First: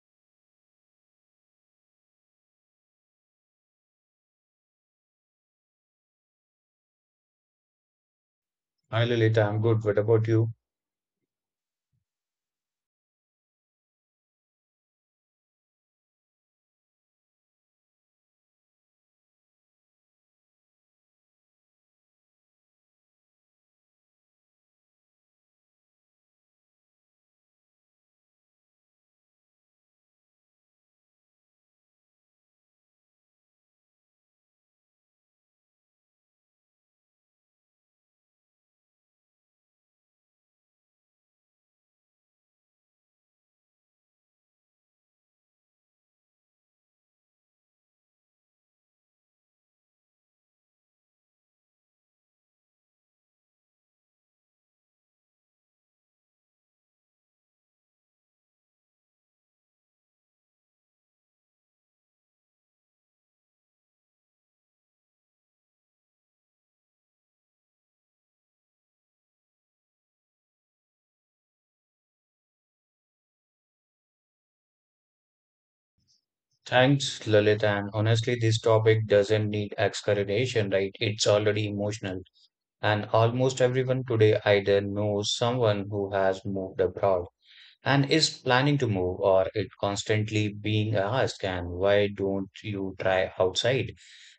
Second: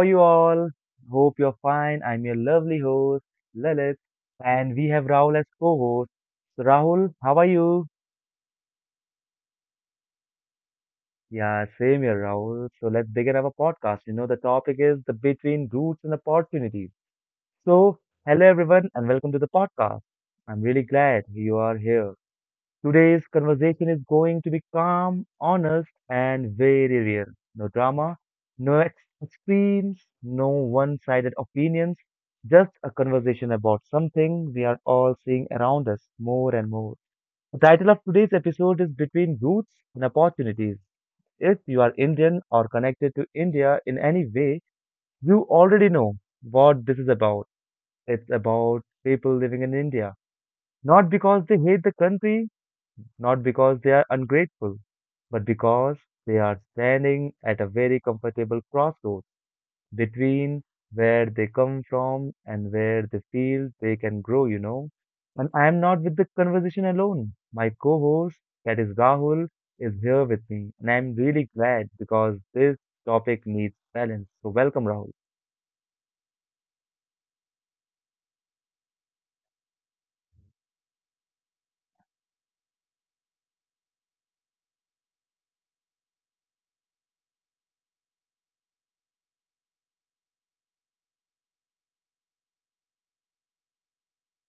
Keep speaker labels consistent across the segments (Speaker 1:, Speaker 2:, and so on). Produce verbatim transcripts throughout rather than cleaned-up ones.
Speaker 1: are you all? Hope you're fine. I'm your lovely host, Lalit, and we have Rahul as co-host. So, Rahul, how are you?
Speaker 2: Hi Lalita, I'm good. What about you?
Speaker 1: Yeah, same here, Rahul. So, let's begin our podcast. You know, the topic is the between roots and opportunities. So, hello, everyone, and welcome to the podcast. I'm really glad you are here. Today's conversation is going to be calm, honest, and very real. No drama, no ex- extremes, no one sided opinions, just a conversation about something we are all seeing around us more and more. The title of today's episode is Between Roots and Opportunities. If you are Indian or connected to India in any way, you already know what this is about. It's about people living in India. Not because they hate the country, not because they are ungrateful, but because they are standing at a very comfortable crossroads between where they come from and where they feel they can grow, you know. And I am not with the conversation alone. My co host, that is Rahul, is here with me. And I'm really glad because this topic needs balance. So, welcome, Rahul.
Speaker 2: Thanks, Lalita. And honestly, this topic doesn't need explanation, right? It's already emotional. And almost everyone today either knows someone who has moved abroad and is planning to move, or it constantly being asked, and why don't you try outside?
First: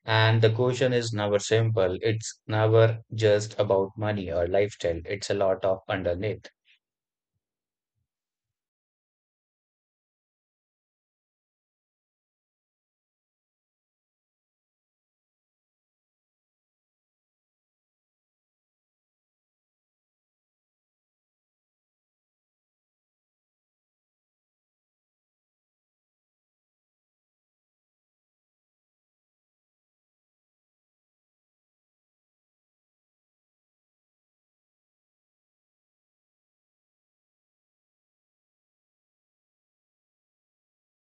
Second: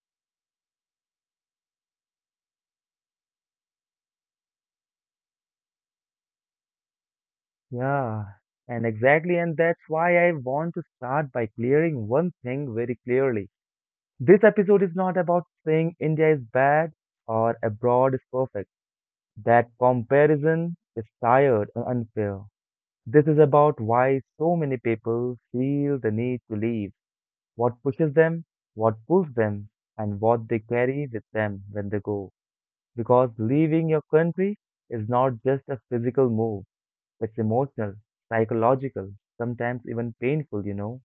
Speaker 2: And the question is never simple. It's never just about money or lifestyle. It's a lot of underneath.
Speaker 1: Yeah, and exactly, and that's why I want to start by clearing one thing very clearly. This episode is not about saying India is bad or abroad is perfect. That comparison is tired and unfair. This is about why so many people feel the need to leave, what pushes them, what pulls them, and what they carry with them when they go. Because leaving your country is not just a physical move, it's emotional, psychological, sometimes even painful, you know.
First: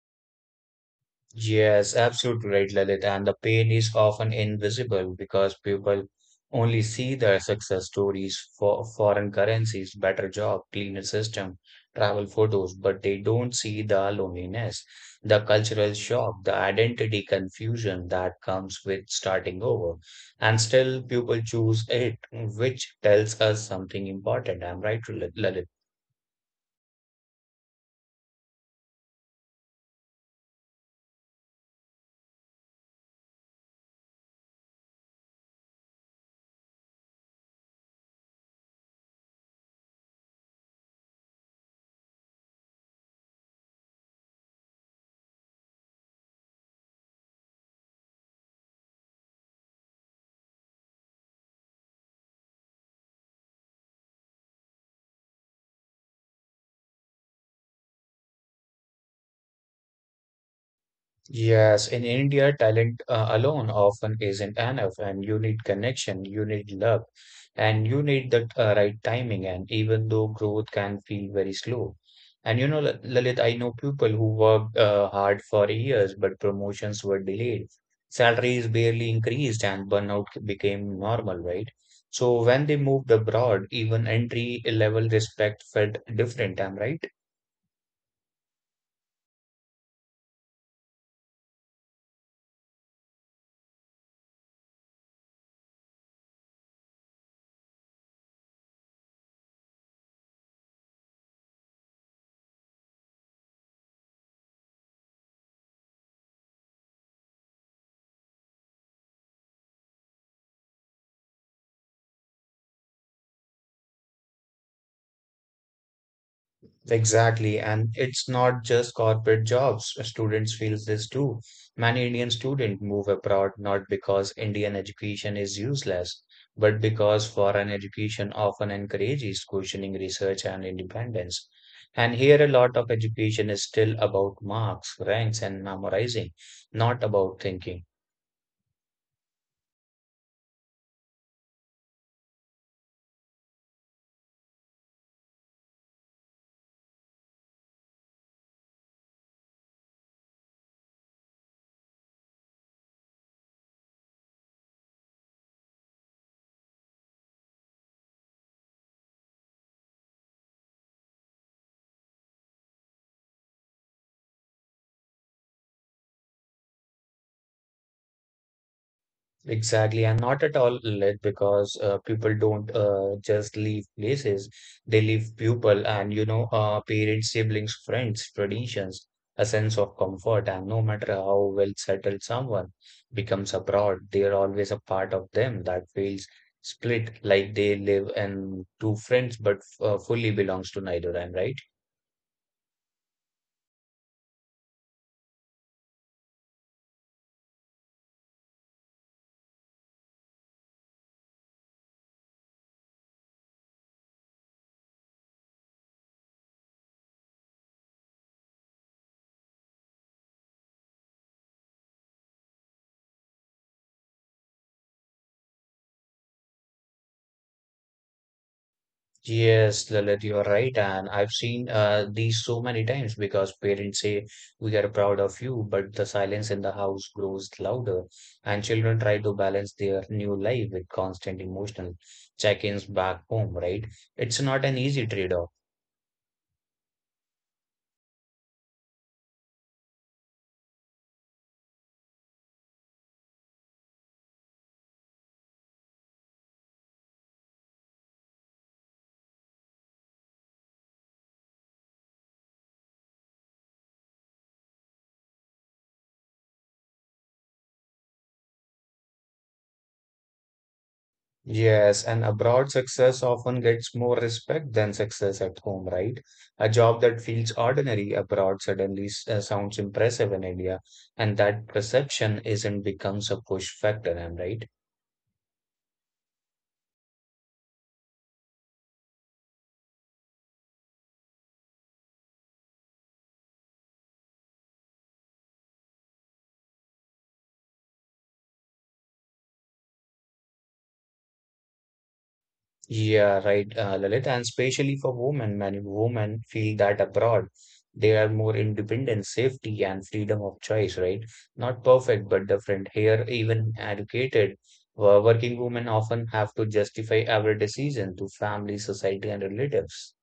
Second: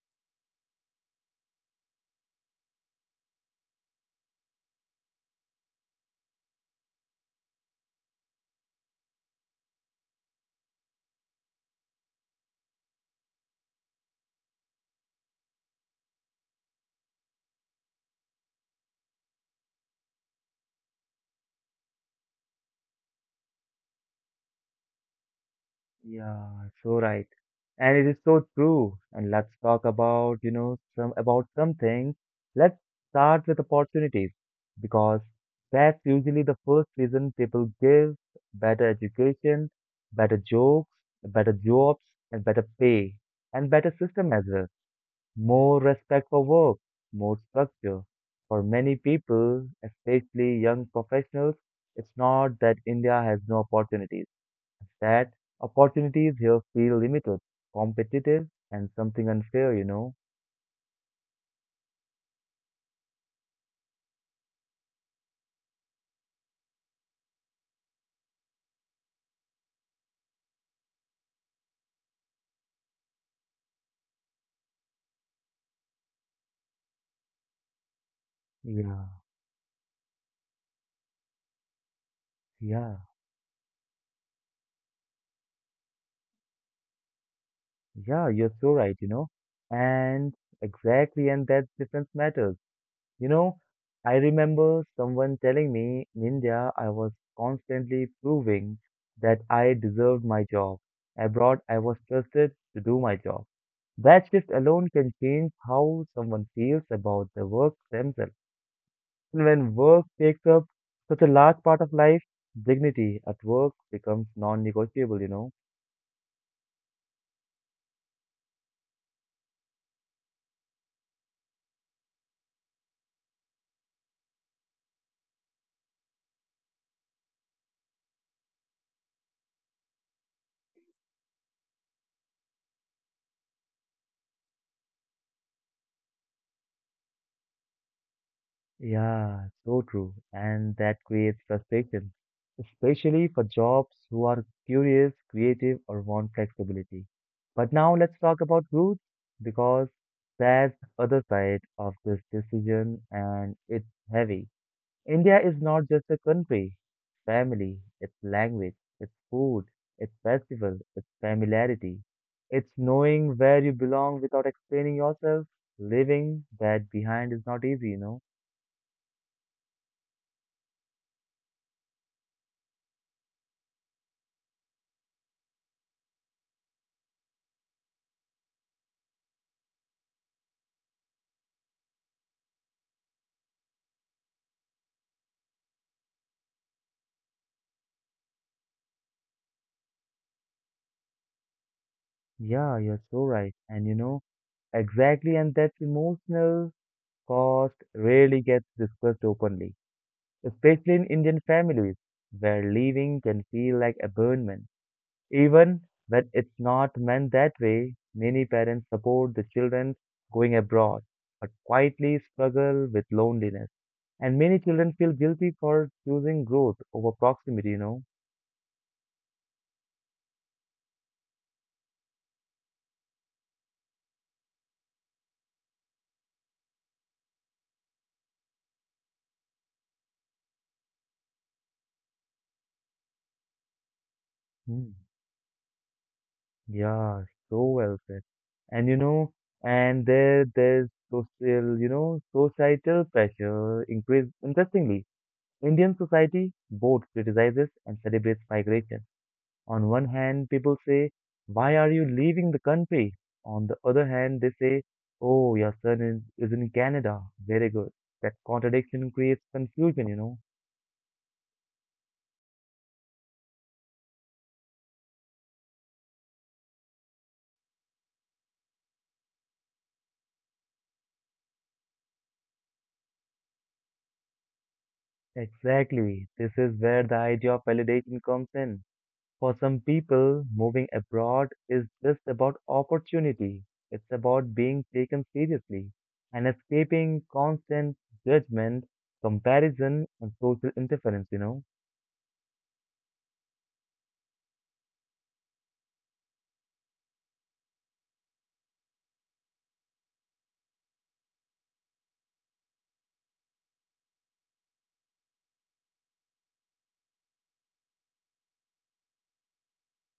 Speaker 2: Yes, absolutely right, Lalit. And the pain is often invisible because people only see their success stories for foreign currencies, better job, cleaner system, travel photos, but they don't see the loneliness, the cultural shock, the identity confusion that comes with starting over. And still, people choose it, which tells us something important. I'm right, Lalit.
Speaker 1: Yeah, so right. And it is so true. And let's talk about, you know, some about something. Let's start with opportunities because that's usually the first reason people give better education, better jobs, better jobs, and better pay, and better system as well. More respect for work, more structure. For many people, especially young professionals, it's not that India has no opportunities that opportunities here feel limited, competitive, and something unfair, you know.
Speaker 2: Yes, in India, talent uh, alone often isn't enough, and you need connection, you need luck, and you need the uh, right timing. And even though growth can feel very slow, and you know, Lal- Lalit, I know people who worked uh, hard for years, but promotions were delayed, salaries barely
Speaker 1: Yeah,
Speaker 2: increased, and burnout became normal, right? So when they
Speaker 1: yeah,
Speaker 2: moved abroad, even entry level respect felt different. I'm right.
Speaker 1: yeah, you're so right, you know. And exactly, and that difference matters. You know, I remember someone telling me in India I was constantly proving that I deserved my job. Abroad, I was trusted to do my job. That shift alone can change how someone feels about the work themselves. And when work takes up such a large part of life, dignity at work becomes non-negotiable, you know?
Speaker 2: Exactly. And it's not just corporate jobs. Students feel this too. Many Indian students move abroad not because Indian education is useless, but because foreign education often encourages questioning research and independence. And here, a lot of education is still about marks, ranks, and memorizing, not about thinking.
Speaker 1: Yeah, so true. And that creates frustration, especially for jobs who are curious, creative, or want flexibility. But now let's talk about roots because that's the other side of this decision and it's heavy. India is not just a country, it's family, its language, its food, its festival, its familiarity. It's knowing where you belong without explaining yourself. Living that behind is not easy, you know.
Speaker 2: Exactly, and not at all late because uh, people don't uh, just leave places, they leave people and you know, uh, parents, siblings, friends, traditions, a sense of comfort. And no matter how well settled someone becomes abroad, they are always a part of them that feels split like they live in two friends but uh, fully belongs to neither. I'm right.
Speaker 1: Yeah, you're so right. And you know, exactly, and that emotional cost rarely gets discussed openly, especially in Indian families, where leaving can feel like abandonment. Even when it's not meant that way, many parents support the children going abroad, but quietly struggle with loneliness. And many children feel guilty for choosing growth over proximity, you know.
Speaker 2: Yes, Lalit, you are right. And I've seen uh, these so many times because parents say, "We are proud of you," but the silence in the house grows louder, and children try to balance their new life with constant emotional check-ins back home, right? It's not an
Speaker 1: Hmm.
Speaker 2: easy trade-off.
Speaker 1: Yeah, so well said. And you know, and there there's social, you know, societal pressure increase. Interestingly, Indian society both criticizes and celebrates migration. On one hand, people say, "Why are you leaving the country?" On the other hand, they say, "Oh, your son is, is in Canada. Very good." That contradiction creates confusion, you know.
Speaker 2: Yes, and abroad success often gets more respect than success at home, right? A job that feels ordinary abroad suddenly s- uh, sounds impressive in India, and that perception isn't becomes a push factor, am I right?
Speaker 1: Exactly. This is where the idea of validation comes in. For some people, moving abroad is just about opportunity. It's about being taken seriously and escaping constant judgment, comparison, and social interference, you know.
Speaker 2: Yeah, right, uh, Lalit, and especially for women, many women feel that abroad they are more independent, safety, and freedom of choice, right? Not perfect, but different. Here, even educated, wo- working women often have to justify every decision to family, society, and relatives.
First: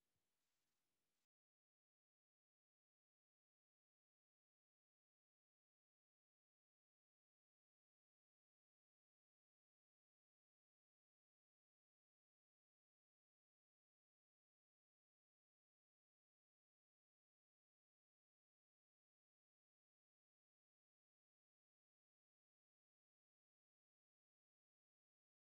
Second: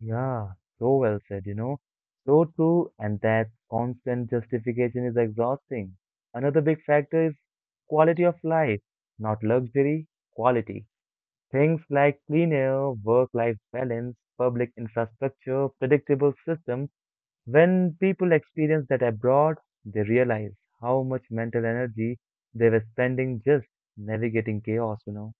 Speaker 1: Yeah, so well said, you know. So true, and that constant justification is exhausting. Another big factor is quality of life, not luxury, quality. Things like clean air, work-life balance, public infrastructure, predictable systems. When people experience that abroad, they realize how much mental energy they were spending just navigating chaos, you know.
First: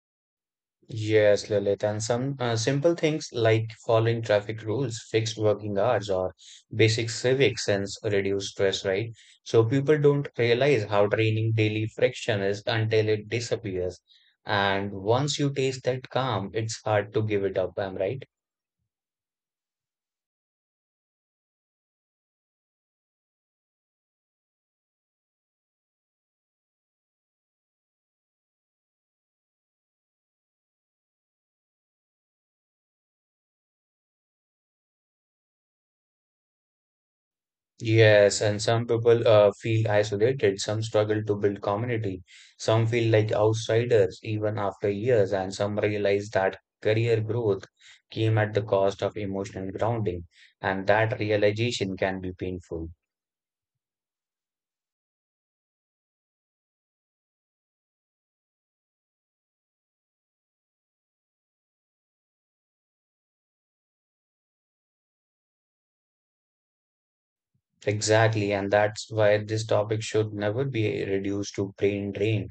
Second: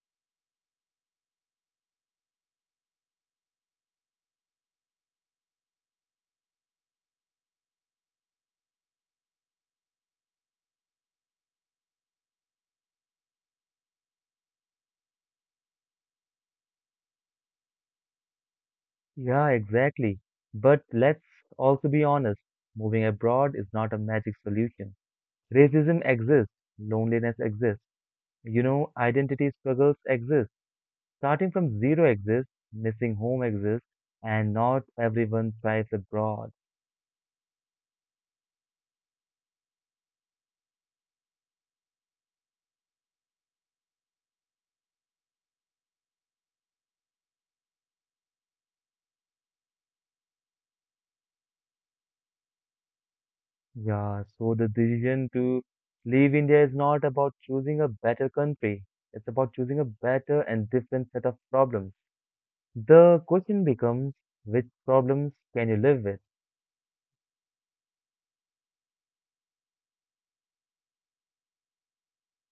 Speaker 2: Yes, Lilith, and some uh, simple things like following traffic rules, fixed working hours, or basic civic sense reduce stress, right? So people don't realize how draining daily friction is until it disappears. And once you taste that calm, it's hard to give it up, am I right?
Speaker 1: Yeah, exactly. But let's also be honest. Moving abroad is not a magic solution. Racism exists, loneliness exists, you know, identity struggles exist. Starting from zero exists, missing home exists, and not everyone thrives abroad.
Speaker 2: Yes, and some people uh, feel isolated, some struggle to build community, some feel like outsiders even after years, and some realize that career growth came at the cost of emotional grounding, and that realization can be painful.
Speaker 1: Yeah, so the decision to leave India is not about choosing a better country. It's about choosing a better and different set of problems. The question becomes, which problems can you live with?
Speaker 2: Exactly, and that's why this topic should never be reduced to brain drain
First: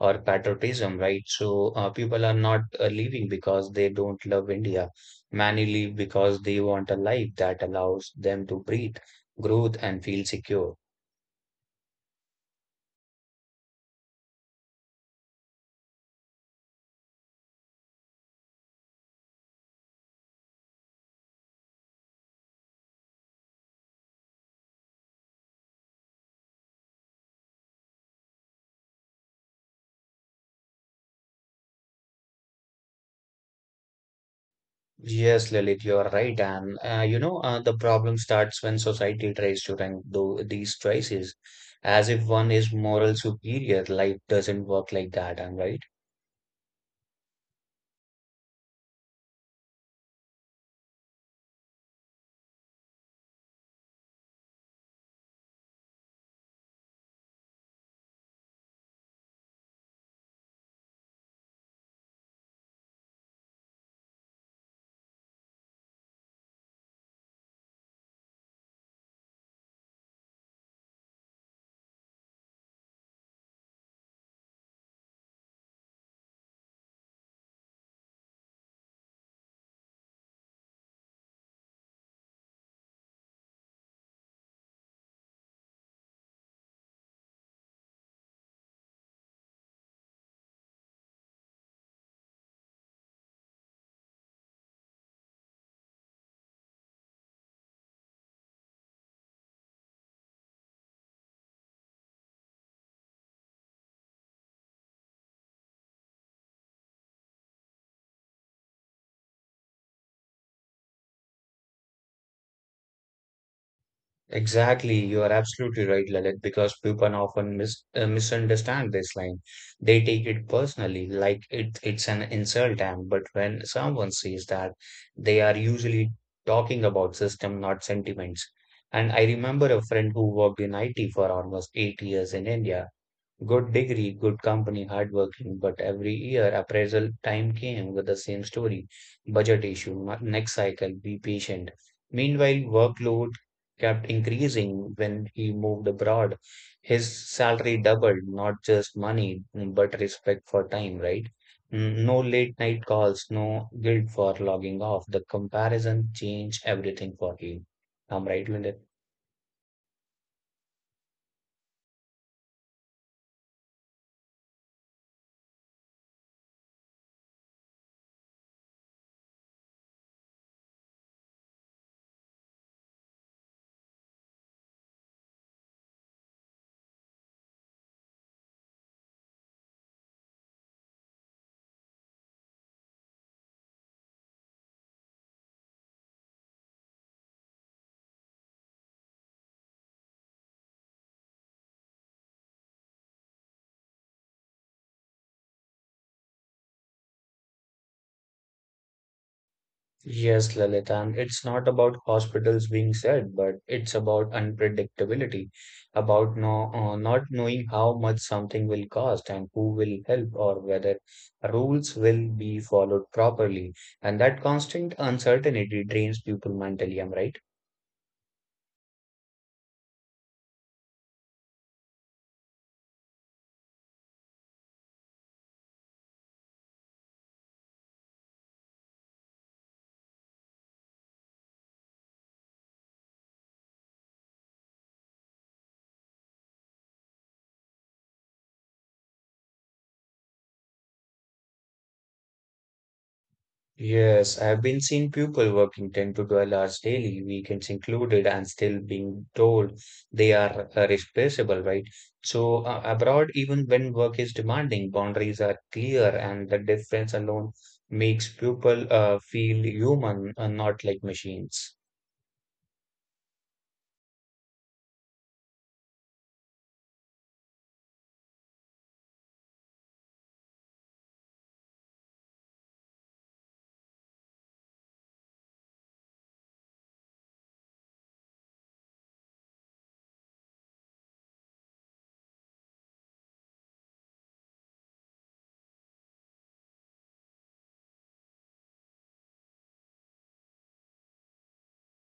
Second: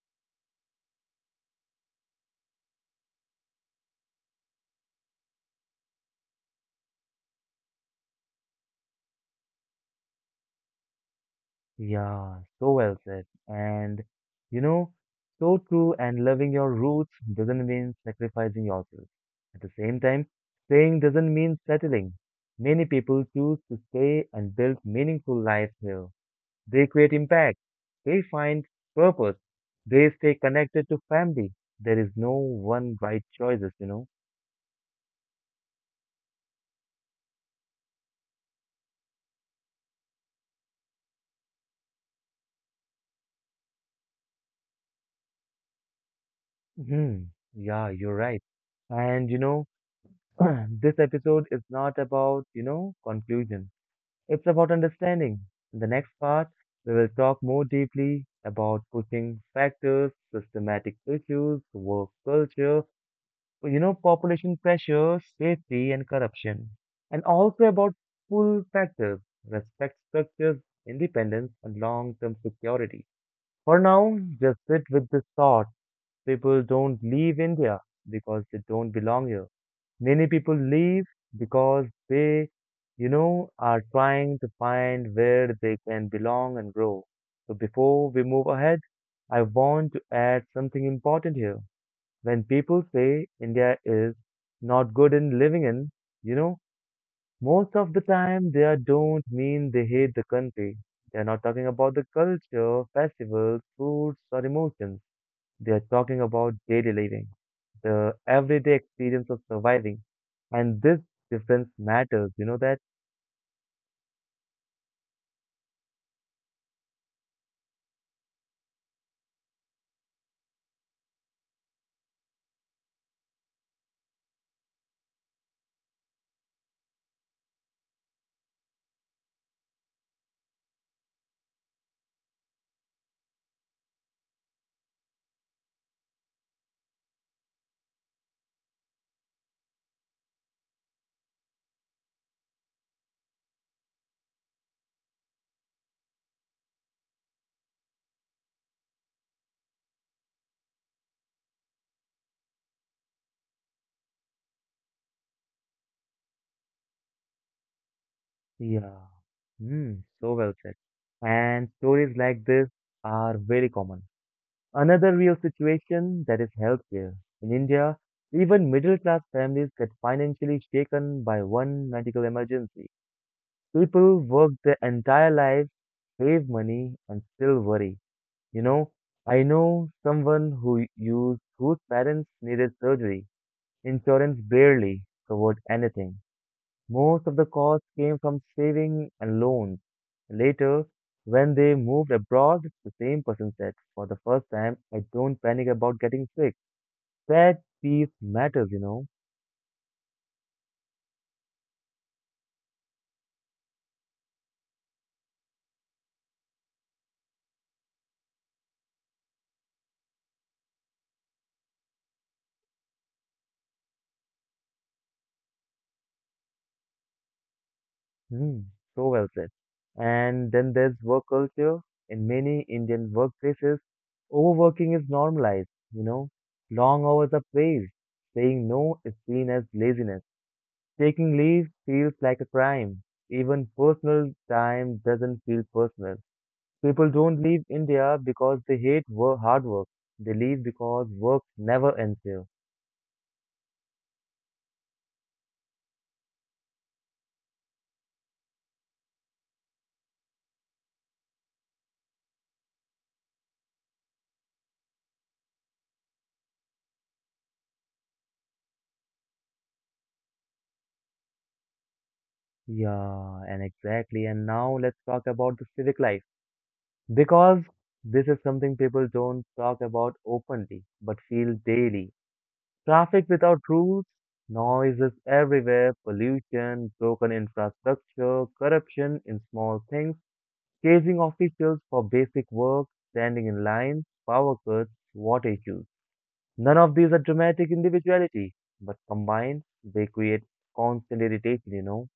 Speaker 2: or patriotism, right? So uh, people are not uh, leaving because they don't love India. Many leave because they want a life that allows them to breathe, growth, and feel secure.
Speaker 1: Yeah, so well said. And you know, so true and loving your roots doesn't mean sacrificing yourself. At the same time, staying doesn't mean settling. Many people choose to stay and build meaningful lives here. They create impact. They find purpose. They stay connected to family. There is no one right choices, you know.
Speaker 2: Yes, Lilith, you are right. And uh, you know, uh, the problem starts when society tries to rank tho- these choices as if one is moral superior. Life doesn't work like that. I'm right.
Speaker 1: Hmm. Yeah, you're right. And you know, this episode is not about, you know, conclusion. It's about understanding. In the next part, we will talk more deeply about pushing factors, systematic issues, work culture, you know, population pressure, safety, and corruption, and also about pull factors, respect structures, independence, and long-term security. For now, just sit with this thought. People don't leave India because they don't belong here. Many people leave because they, you know, are trying to find where they can belong and grow. So before we move ahead, I want to add something important here. When people say India is not good in living in, you know, most of the time they are- don't mean they hate the country. They are not talking about the culture, festivals, foods, or emotions. They are talking about daily living, the everyday experience of surviving. And this difference matters, you know that?
Speaker 2: Exactly, you are absolutely right, Lalit, because people often mis uh, misunderstand this line. They take it personally, like it, it's an insult, and but when someone says that, they are usually talking about system, not sentiments. And I remember a friend who worked in I T for almost eight years in India. Good degree, good company, hardworking, but every year appraisal time came with the same story. Budget issue, ma- next cycle, be patient. Meanwhile, workload kept increasing when he moved abroad. His salary doubled, not just money, but respect for time, right? N- No late night calls, no guilt for logging off. The comparison changed everything for him. I'm right, Linda.
Speaker 1: Yeah. Hmm, so well said. And stories like this are very common. Another real situation that is healthcare. In India, even middle class families get financially shaken by one medical emergency. People work their entire lives, save money, and still worry. You know, I know someone who used whose parents needed surgery. Insurance barely covered anything. Most of the costs came from saving and loans. Later, when they moved abroad, the same person said, "For the first time, I don't panic about getting sick." That piece matters, you know.
Speaker 2: Yes, Lalit, and it's not about hospitals being sad, but it's about unpredictability, about no, uh, not knowing how much something will cost and who will help or whether rules will be followed properly. And that constant uncertainty drains people mentally, am I right?
Speaker 1: Hmm, so well said. And then there's work culture. In many Indian workplaces, overworking is normalized, you know. Long hours are praised. Saying no is seen as laziness. Taking leave feels like a crime. Even personal time doesn't feel personal. People don't leave India because they hate work, hard work. They leave because work never ends here.
Speaker 2: Yes, I've been seeing people working ten to twelve hours daily, weekends included, and still being told they are uh, replaceable, right? So, uh, abroad, even when work is demanding, boundaries are clear, and the difference alone makes people uh, feel human and not like machines.
Speaker 1: Yeah, and exactly. And now let's talk about the civic life. Because this is something people don't talk about openly, but feel daily. Traffic without rules, noises everywhere, pollution, broken infrastructure, corruption in small things, chasing officials for basic work, standing in lines, power cuts, water issues. None of these are dramatic individuality, but combined, they create constant irritation, you know.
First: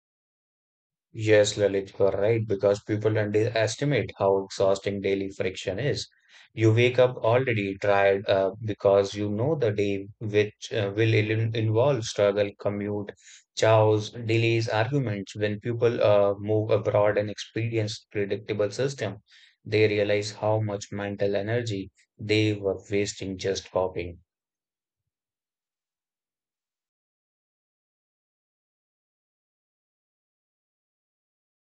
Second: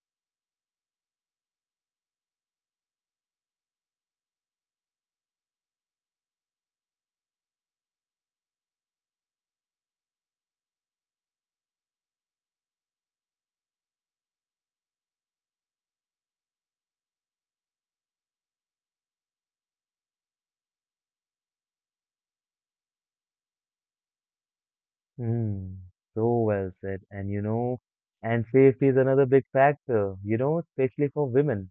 Speaker 2: Yes, Lalit, you are right, because people underestimate how exhausting daily friction is. You wake up already tired uh, because you know the day which uh, will il- involve struggle, commute, chows, delays, arguments. When people uh, move abroad and experience predictable system, they realize how much mental energy they were wasting just copying.
Speaker 1: Hmm, so well said. And you know, and safety is another big factor, you know, especially for women.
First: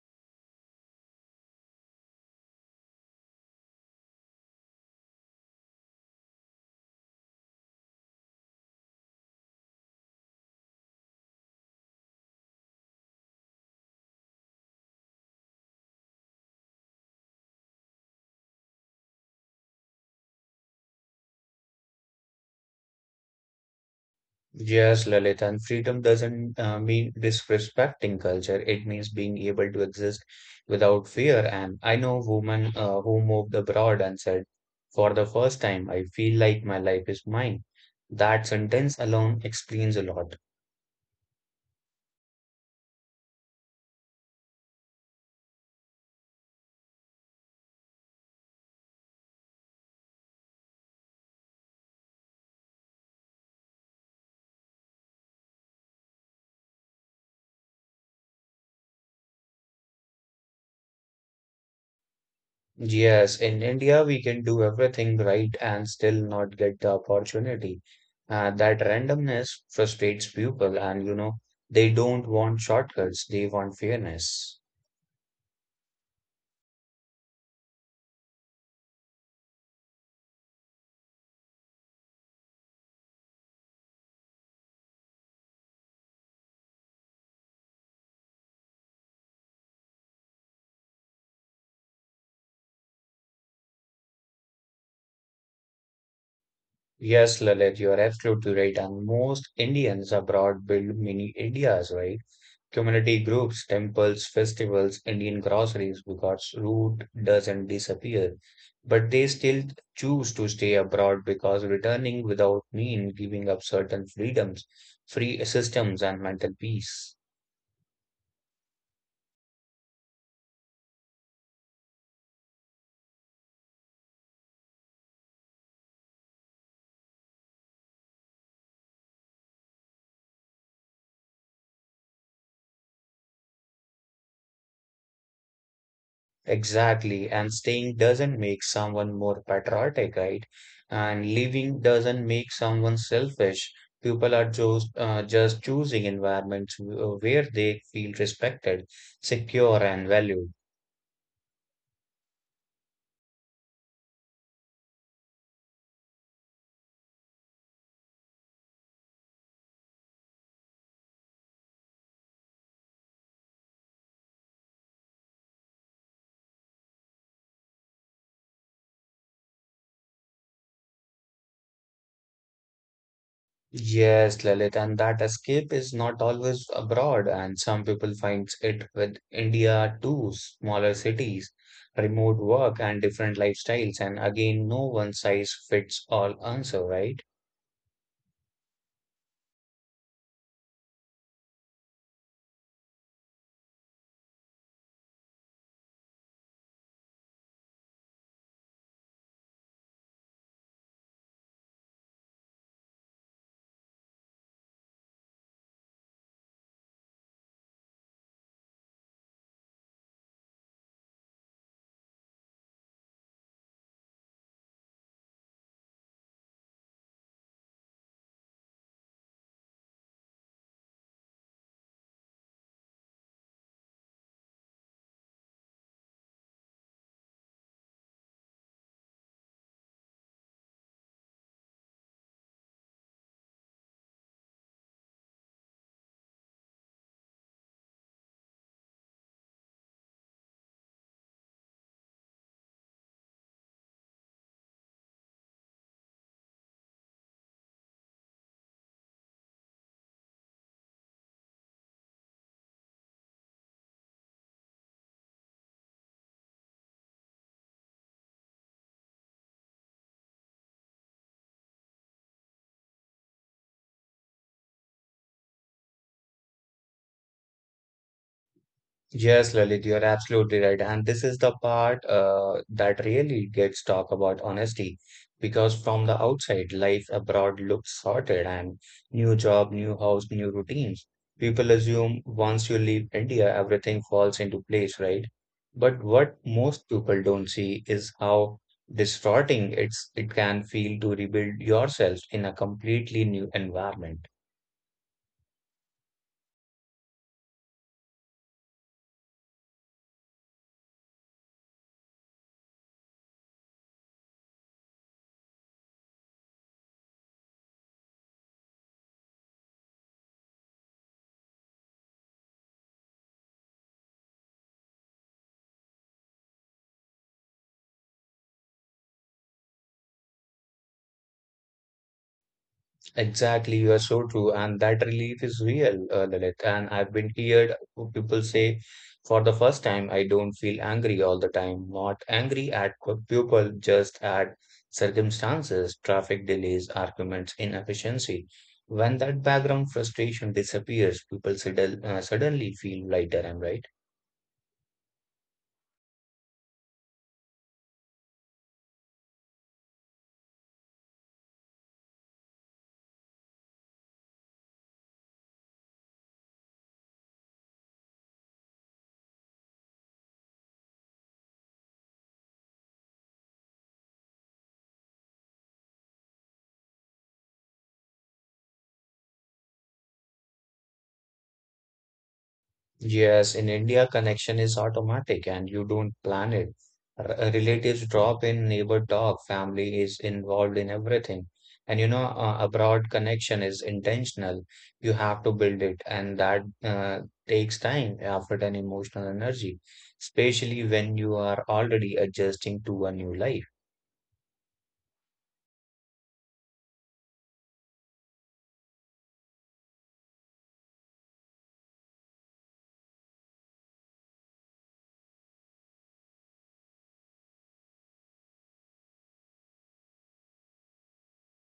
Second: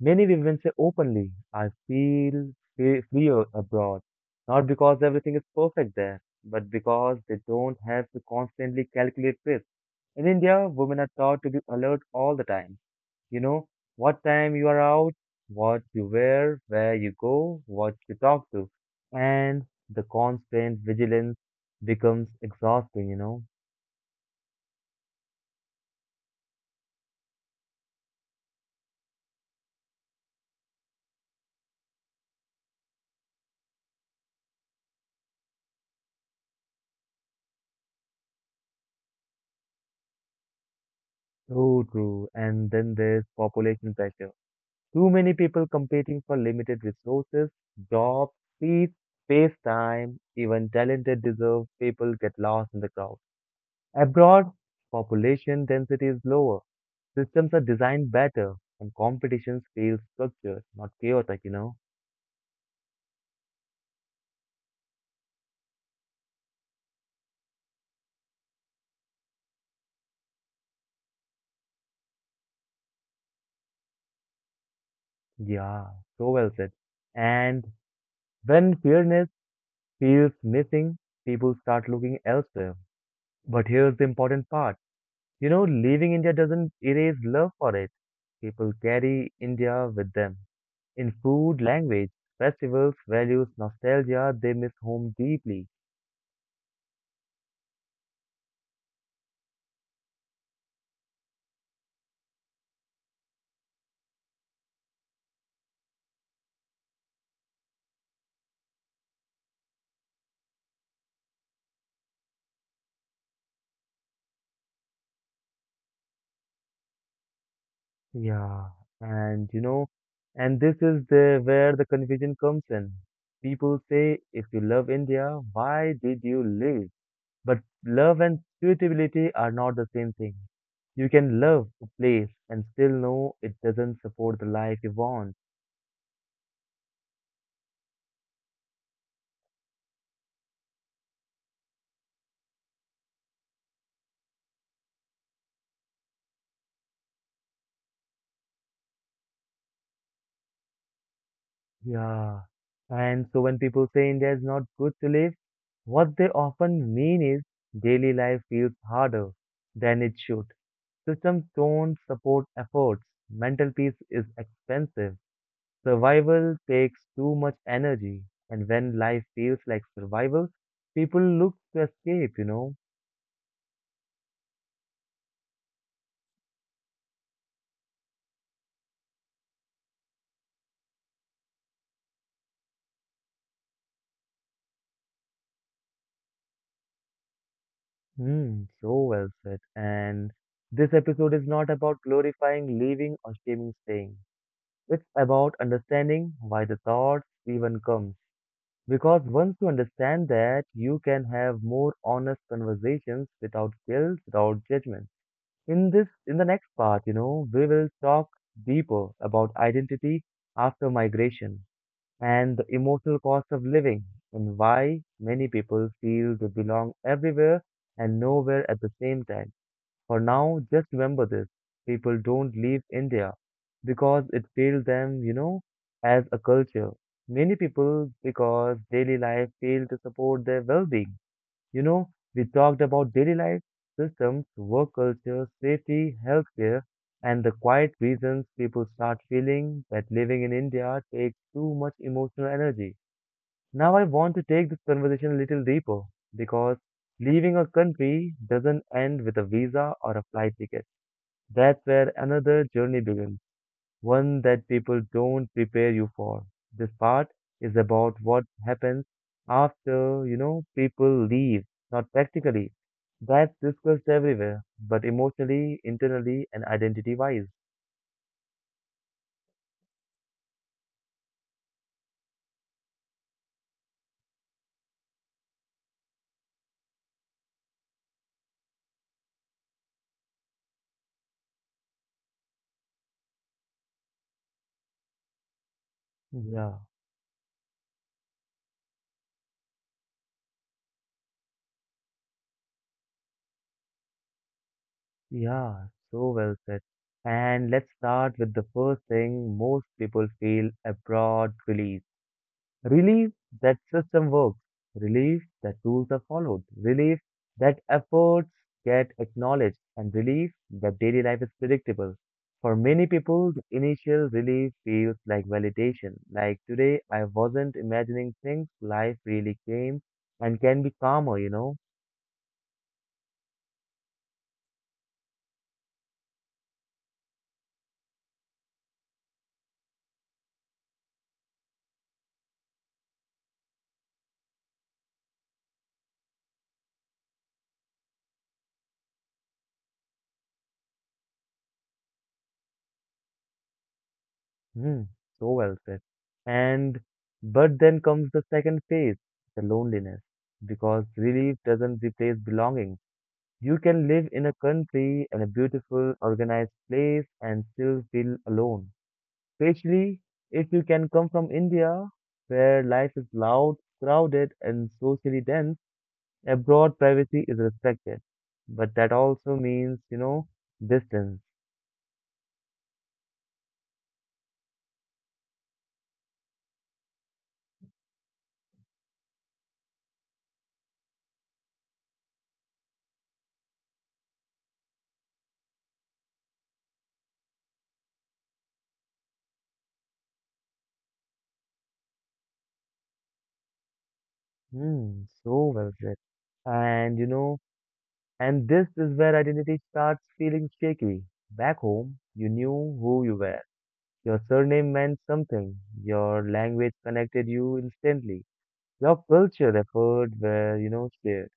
Speaker 1: Many women say openly, I feel fe- fear abroad, not because everything is perfect there, but because they don't have to constantly calculate risk. In India, women are taught to be alert all the time. You know, what time you are out, what you wear, where you go, what you talk to. And the constant vigilance becomes exhausting, you know.
Speaker 2: Yes, Lalit, and freedom doesn't uh, mean disrespecting culture. It means being able to exist without fear. And I know women uh, who moved abroad and said, "For the first time, I feel like my life is mine." That sentence alone explains a lot.
Speaker 1: So true. And then there's population pressure. Too many people competing for limited resources, jobs, peace, space time, even talented, deserved people get lost in the crowd. Abroad, population density is lower. Systems are designed better and competitions feel structured, not chaotic, you know?
Speaker 2: Yes, in India, we can do everything right and still not get the opportunity. Uh, that randomness frustrates people, and you know, they don't want shortcuts, they want fairness.
Speaker 1: Yeah, so well said. And when fairness feels missing, people start looking elsewhere. But here's the important part. You know, leaving India doesn't erase love for it. People carry India with them. In food, language, festivals, values, nostalgia, they miss home deeply.
Speaker 2: Yes, Lalit, you are absolutely right. And most Indians abroad build mini Indias, right? Community groups, temples, festivals, Indian groceries, because root doesn't disappear. But they still choose to stay abroad because returning without mean giving up certain freedoms, free systems, and mental peace.
Speaker 1: Yeah, and you know, and this is the where the confusion comes in. People say, if you love India, why did you leave? But love and suitability are not the same thing. You can love a place and still know it doesn't support the life you want.
Speaker 2: Exactly. And staying doesn't make someone more patriotic, right? And leaving doesn't make someone selfish. People are just, uh, just choosing environments wh- where they feel respected, secure, and valued.
Speaker 1: Yeah. And so when people say India is not good to live, what they often mean is daily life feels harder than it should. Systems don't support efforts. Mental peace is expensive. Survival takes too much energy. And when life feels like survival, people look to escape, you know.
Speaker 2: Yes, Lalit, and that escape is not always abroad, and some people find it with India too, smaller cities, remote work, and different lifestyles. And again, no one size fits all answer, right?
Speaker 1: Hmm, so well said. And this episode is not about glorifying leaving or shaming staying. It's about understanding why the thoughts even come. Because once you understand that, you can have more honest conversations without guilt, without judgment. In this, in the next part, you know, we will talk deeper about identity after migration and the emotional cost of living and why many people feel they belong everywhere and nowhere at the same time. For now, just remember this. People don't leave India because it failed them, you know, as a culture. Many people because daily life failed to support their well-being. You know, we talked about daily life, systems, work culture, safety, healthcare, and the quiet reasons people start feeling that living in India takes too much emotional energy. Now, I want to take this conversation a little deeper because leaving a country doesn't end with a visa or a flight ticket. That's where another journey begins, one that people don't prepare you for. This part is about what happens after, you know, people leave, not practically. That's discussed everywhere, but emotionally, internally, and identity wise.
Speaker 2: Yes, Lalit, you're absolutely right. And this is the part uh, that really gets talk about honesty, because from the outside, life abroad looks sorted and new job, new house, new routines. People assume once you leave India, everything falls into place, right? But what
Speaker 1: Yeah,
Speaker 2: most people don't see is how distorting it's it can feel to rebuild yourself in a completely new environment.
Speaker 1: yeah, so well said. And let's start with the first thing most people feel abroad release. Relief that system works. Relief that rules are followed. Relief that efforts get acknowledged. And relief that daily life is predictable. For many people, the initial relief feels like validation. Like today, I wasn't imagining things. Life really came and can be calmer, you know?
Speaker 2: Exactly, you are so true, and that relief is real, uh, Lalit. And I've been heard people say, for the first time, I don't feel angry all the time. Not angry at p- people, just at circumstances, traffic delays, arguments, inefficiency. When that background frustration disappears, people sudden, uh, suddenly feel lighter. Am I right?
Speaker 1: Hmm, so well said. And, but then comes the second phase, the loneliness. Because relief doesn't replace belonging. You can live in a country and a beautiful, organized place and still feel alone. Especially if you can come from India, where life is loud, crowded, and socially dense, abroad privacy is respected. But that also means, you know, distance.
Speaker 2: Yes, in India, connection is automatic and you don't plan it. R- uh, relatives drop in, neighbor talk, family is involved in everything. And you know, uh, abroad connection is intentional. You have to build it, and that uh, takes time, effort, and emotional energy, especially when you are already adjusting to a new life.
Speaker 1: Hmm, so well said. And you know, and this is where identity starts feeling shaky. Back home, you knew who you were. Your surname meant something. Your language connected you instantly. Your culture effort were, you know, shared.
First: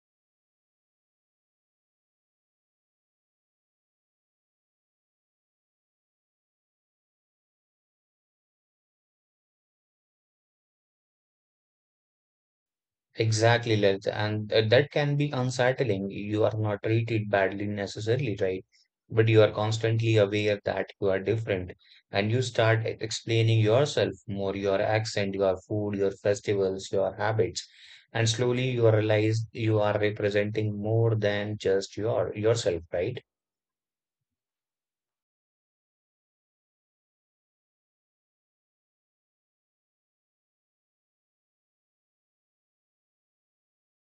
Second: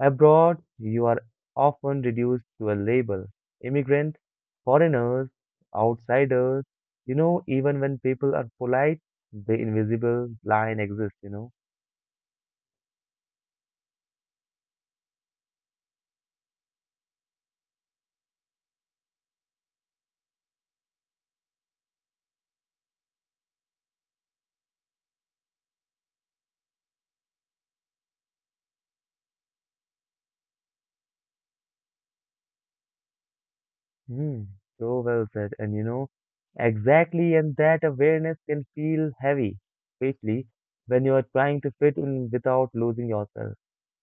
Speaker 1: Abroad, you are often reduced to a label. Immigrant, foreigners, outsiders. You know, even when people are polite, the invisible line exists, you know.
Speaker 2: Exactly, Lalit. And uh, that can be unsettling. You are not treated badly necessarily, right? But you are constantly aware that you are different. And you start e- explaining yourself more, your accent, your food, your festivals, your habits. And slowly you realize you are representing more than just your yourself, right?
Speaker 1: Hmm, so well said. And you know, exactly, and that awareness can feel heavy, especially when you are trying to fit in without losing yourself.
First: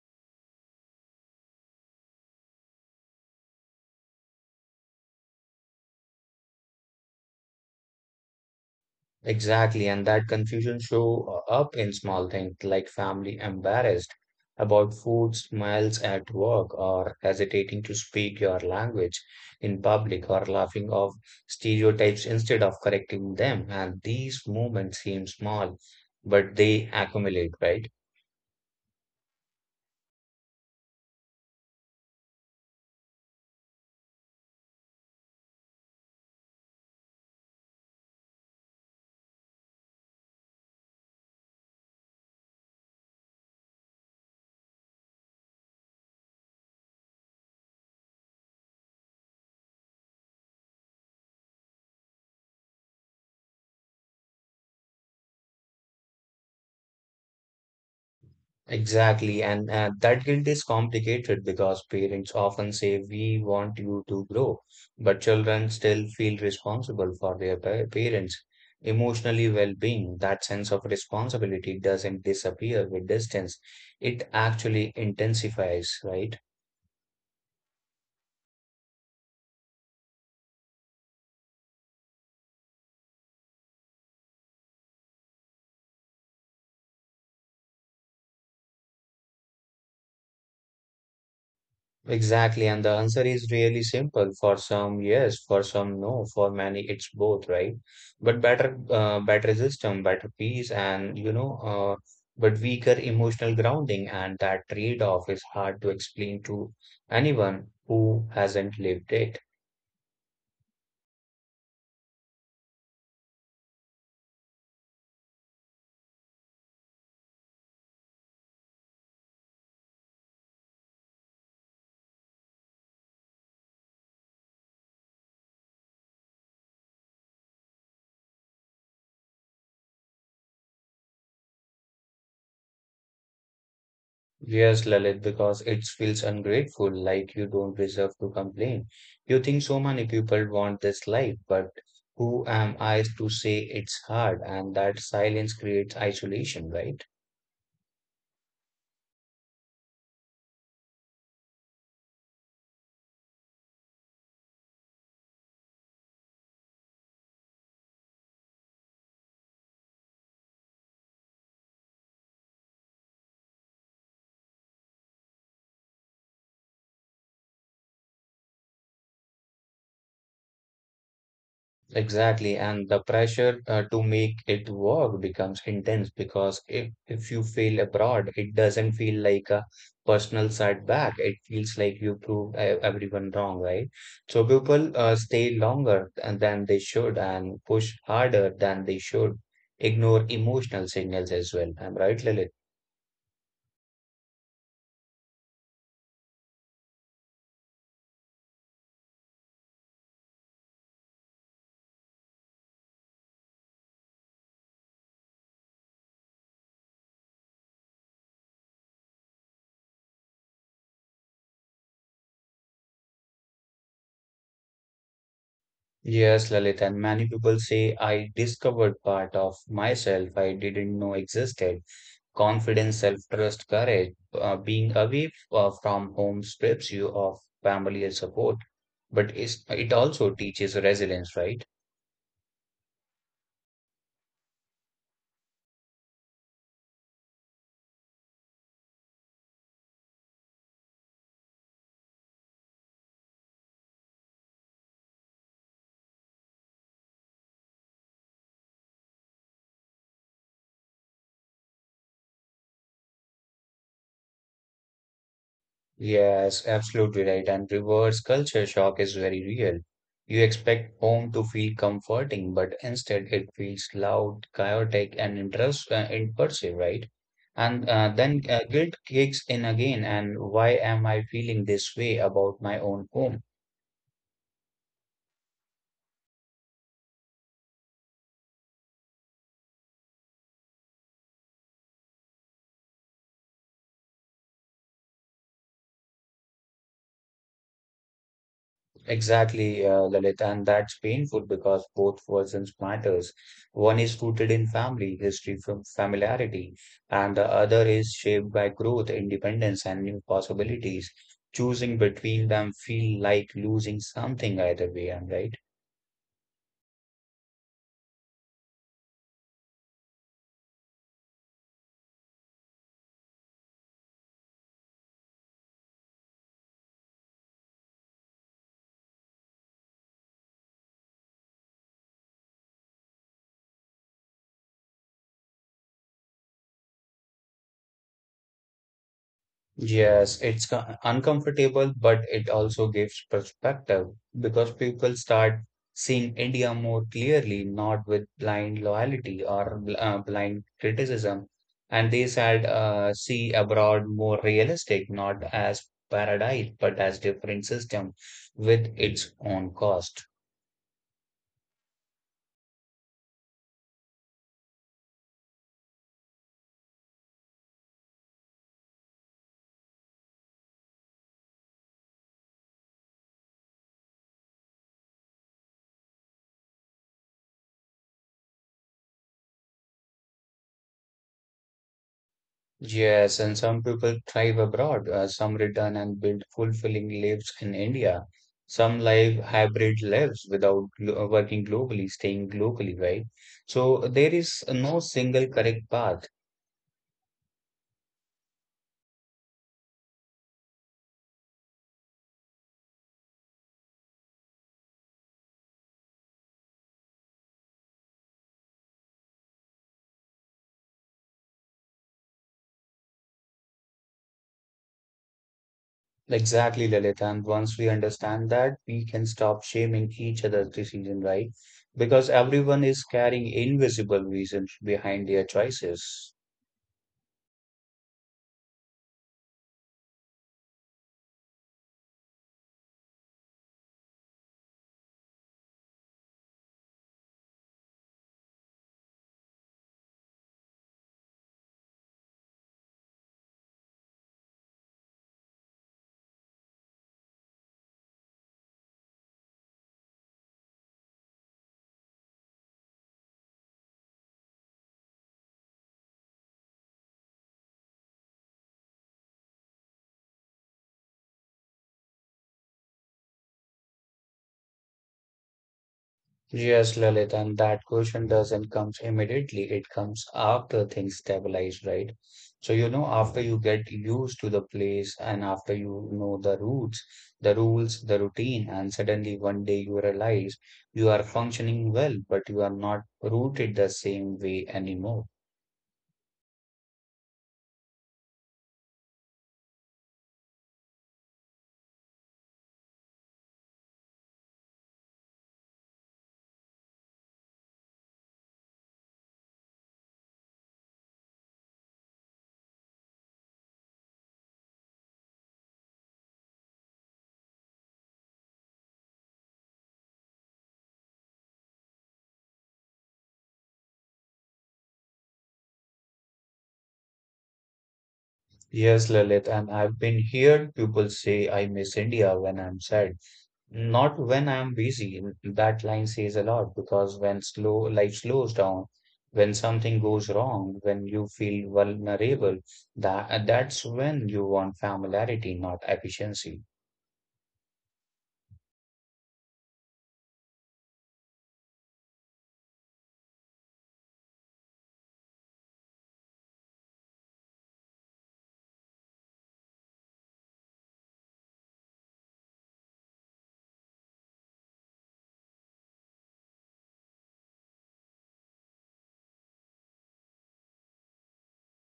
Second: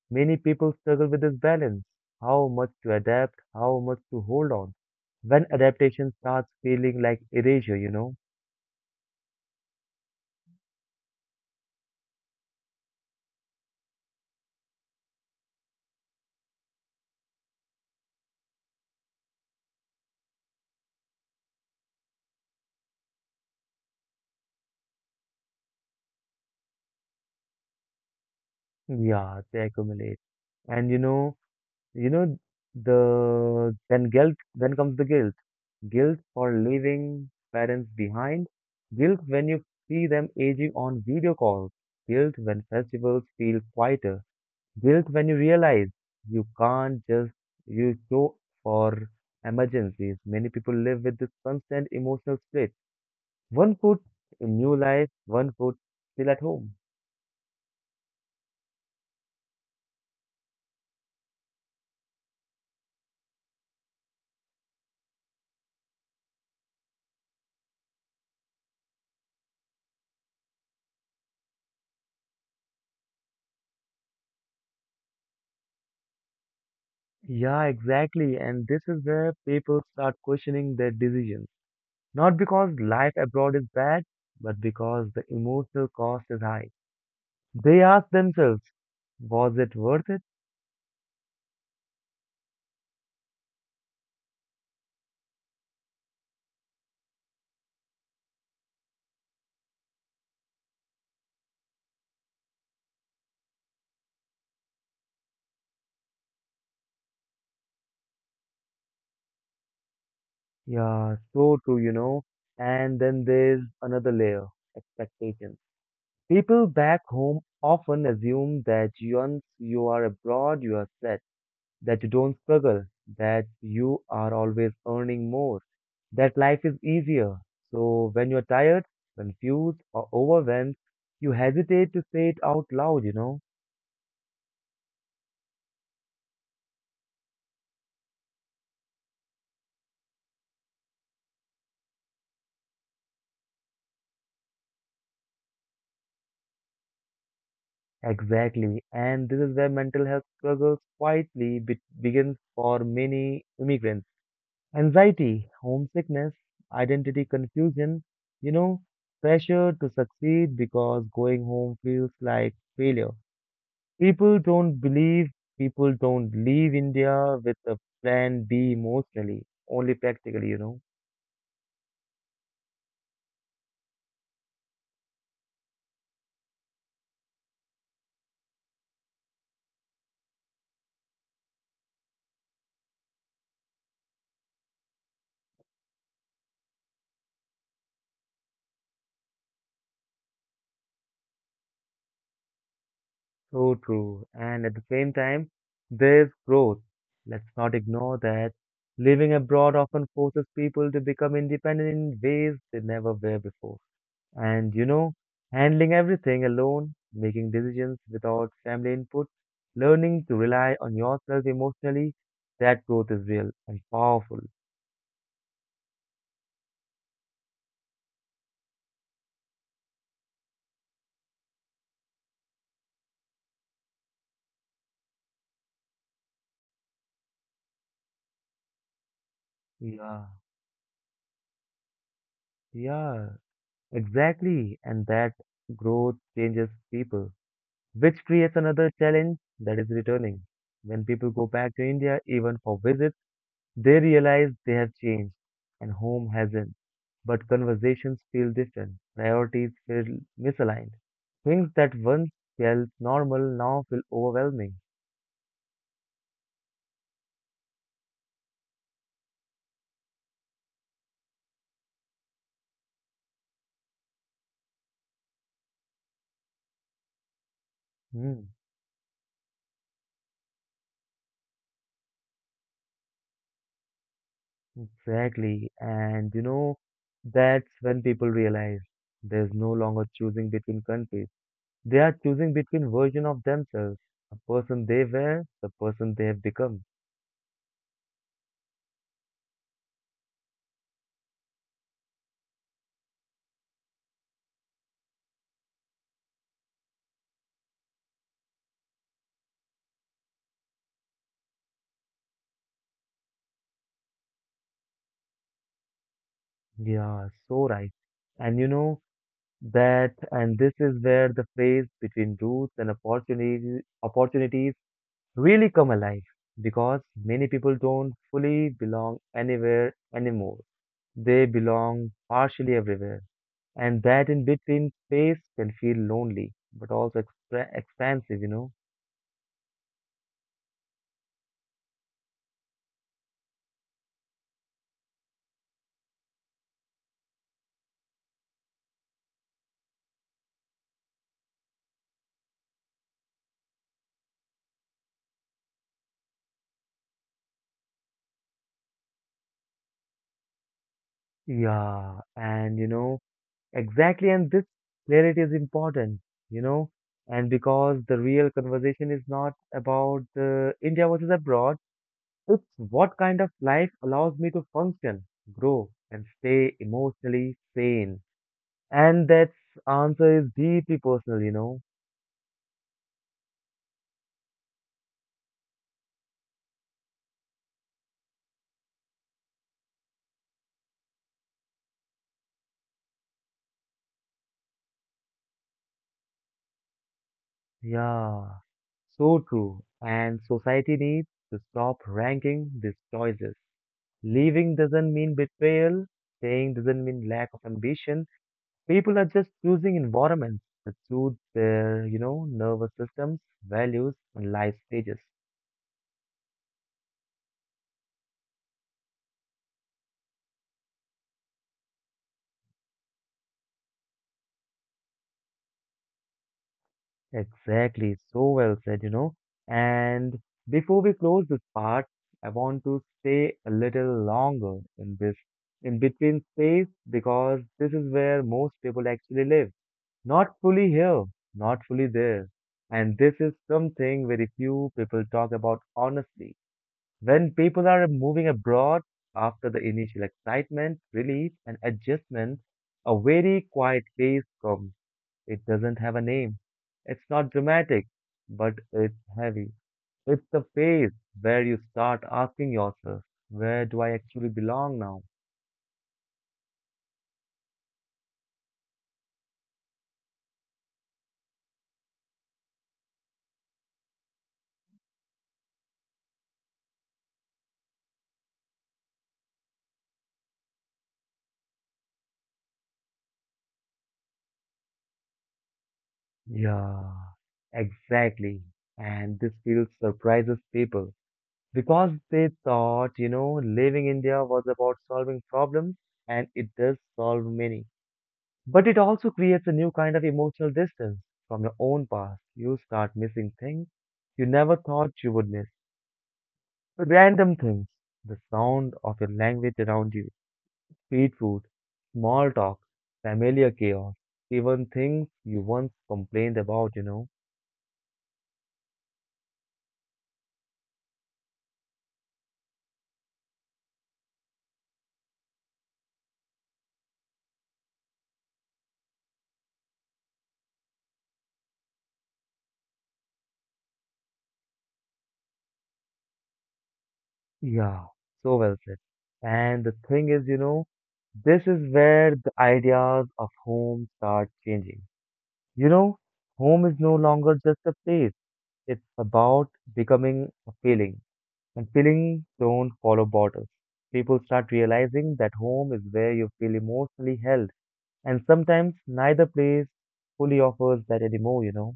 Speaker 1: Many people struggle with this balance, how much to adapt, how much to hold on. When adaptation starts feeling like erasure, you know,
Speaker 2: Exactly, and that confusion show up in small things like family embarrassed about food smells at work or hesitating to speak your language in public or laughing off stereotypes instead of correcting them. And these moments seem small, but they accumulate, right?
Speaker 1: yeah, they accumulate. And you know, you know, the then guilt, then comes the guilt. Guilt for leaving parents behind, guilt when you see them aging on video calls, guilt when festivals feel quieter. Guilt when you realize you can't just use show for emergencies. Many people live with this constant emotional split. One foot in new life, one foot still at home.
Speaker 2: Exactly, and, and that guilt is complicated because parents often say, "We want you to grow," but children still feel responsible for their pa- parents' emotionally well being. That sense of responsibility doesn't disappear with distance, it actually intensifies, right?
Speaker 1: Yeah, exactly. And this is where people start questioning their decisions. Not because life abroad is bad, but because the emotional cost is high. They ask themselves, was it worth it?
Speaker 2: Exactly, and the answer is really simple. For some, yes, for some, no. For many, it's both, right? But better, uh, better system, better peace, and you know, uh, but weaker emotional grounding, and that trade-off is hard to explain to anyone who hasn't lived it.
Speaker 1: Yeah, so true, you know. And then there's another layer, expectations. People back home often assume that once you are abroad, you are set, that you don't struggle, that you are always earning more, that life is easier. So when you're tired, confused, or overwhelmed, you hesitate to say it out loud, you know?
Speaker 2: Yes, Lalit, because it feels ungrateful, like you don't deserve to complain. You think so many people want this life, but who am I to say it's hard? And that silence creates isolation, right?
Speaker 1: Exactly. And this is where mental health struggles quietly be begins for many immigrants. Anxiety, homesickness, identity confusion, you know, pressure to succeed because going home feels like failure. People don't believe, people don't leave India with a plan B emotionally, only practically, you know.
Speaker 2: Exactly, and the pressure uh, to make it work becomes intense because if if you fail abroad, it doesn't feel like a personal setback. It feels like you proved e- everyone wrong, right? So people uh, stay longer th- than they should and push harder than they should, ignore emotional signals as well. I'm right, Lalit?
Speaker 1: So true. And at the same time, there's growth. Let's not ignore that. Living abroad often forces people to become independent in ways they never were before. And you know, handling everything alone, making decisions without family input, learning to rely on yourself emotionally, that growth is real and powerful.
Speaker 2: Yes, Lalit, and many people say I discovered part of myself I didn't know existed. Confidence, self-trust, courage. Uh, being away uh, from home strips you of family and support, but it's, it
Speaker 1: Yeah,
Speaker 2: also teaches resilience, right?
Speaker 1: yeah, exactly. And that growth changes people, which creates another challenge that is returning. When people go back to India, even for visits, they realize they have changed and home hasn't, but conversations feel different, priorities feel misaligned. Things that once felt normal now feel overwhelming.
Speaker 2: Yes, absolutely right. And reverse culture shock is very real. You expect home to feel comforting, but instead it feels loud, chaotic, and intrusive, uh, intrusive, right? And uh,
Speaker 1: Hmm,
Speaker 2: then uh, guilt kicks in again, and why am I feeling this way about my own home?
Speaker 1: exactly. And you know, that's when people realize there's no longer choosing between countries. They are choosing between versions of themselves, the person they were, the person they have become.
Speaker 2: Exactly, uh, Lalit, and that's painful because both versions matters. One is rooted in family, history from familiarity, and the other is shaped by growth, independence, and new possibilities. Choosing between them feel like losing something either way, I'm right.
Speaker 1: Yeah, so right. And you know, that and this is where the phrase between roots and opportunities opportunities really come alive because many people don't fully belong anywhere anymore. They belong partially everywhere, and that in between space can feel lonely but also exp- expansive you know
Speaker 2: Yes, it's co- uncomfortable, but it also gives perspective because people start seeing India more clearly, not with blind loyalty or bl- uh, blind criticism. And they said, uh, see abroad more realistic, not as paradise, but as different system with its own cost.
Speaker 1: yeah and you know exactly and this clarity is important, you know and because the real conversation is not about the India versus abroad. It's what kind of life allows me to function, grow, and stay emotionally sane. And that answer is deeply personal, you know.
Speaker 2: Yes, and some people thrive abroad, uh, some return and build fulfilling lives in India, some live hybrid lives without glo- uh, working globally, staying locally, right? So there is no single correct path.
Speaker 1: Yeah, so true. And society needs to stop ranking these choices. Leaving doesn't mean betrayal, staying doesn't mean lack of ambition. People are just choosing environments that suit their, you know, nervous systems, values, and life stages.
Speaker 2: Exactly, Lalit. And once we understand that, we can stop shaming each other's decision, right? Because everyone is carrying invisible reasons behind their choices.
Speaker 1: Exactly, so well said, you know. And before we close this part, I want to stay a little longer in this in between space because this is where most people actually live. Not fully here, not fully there. And this is something very few people talk about honestly. When people are moving abroad after the initial excitement, relief, and adjustment, a very quiet phase comes. It doesn't have a name. It's not dramatic, but it's heavy. It's the phase where you start asking yourself, where do I actually belong now?
Speaker 2: Yes, Lalit, and that question doesn't come immediately. It comes after things stabilize, right? So, you know, after you get used to the place and after you know the routes, the rules, the routine, and suddenly one day you realize you are functioning well, but you are not rooted the same way anymore.
Speaker 1: Yeah, exactly. And this field surprises people because they thought, you know, leaving India was about solving problems, and it does solve many. But it also creates a new kind of emotional distance from your own past. You start missing things you never thought you would miss. Random things, the sound of your language around you, street food, small talk, familiar chaos, even things you once complained about, you know.
Speaker 2: Yes, Lalit, and I've been heard people say I miss India when I'm sad. Not when I'm busy. That line says a lot because when slow life slows down, when something goes wrong, when you feel vulnerable, that that's when you want familiarity, not efficiency.
Speaker 1: Yeah, so well said. And the thing is, you know, this is where the ideas of home start changing. You know, home is no longer just a place. It's about becoming a feeling. And feelings don't follow borders. People start realizing that home is where you feel emotionally held. And sometimes neither place fully offers that anymore, you know?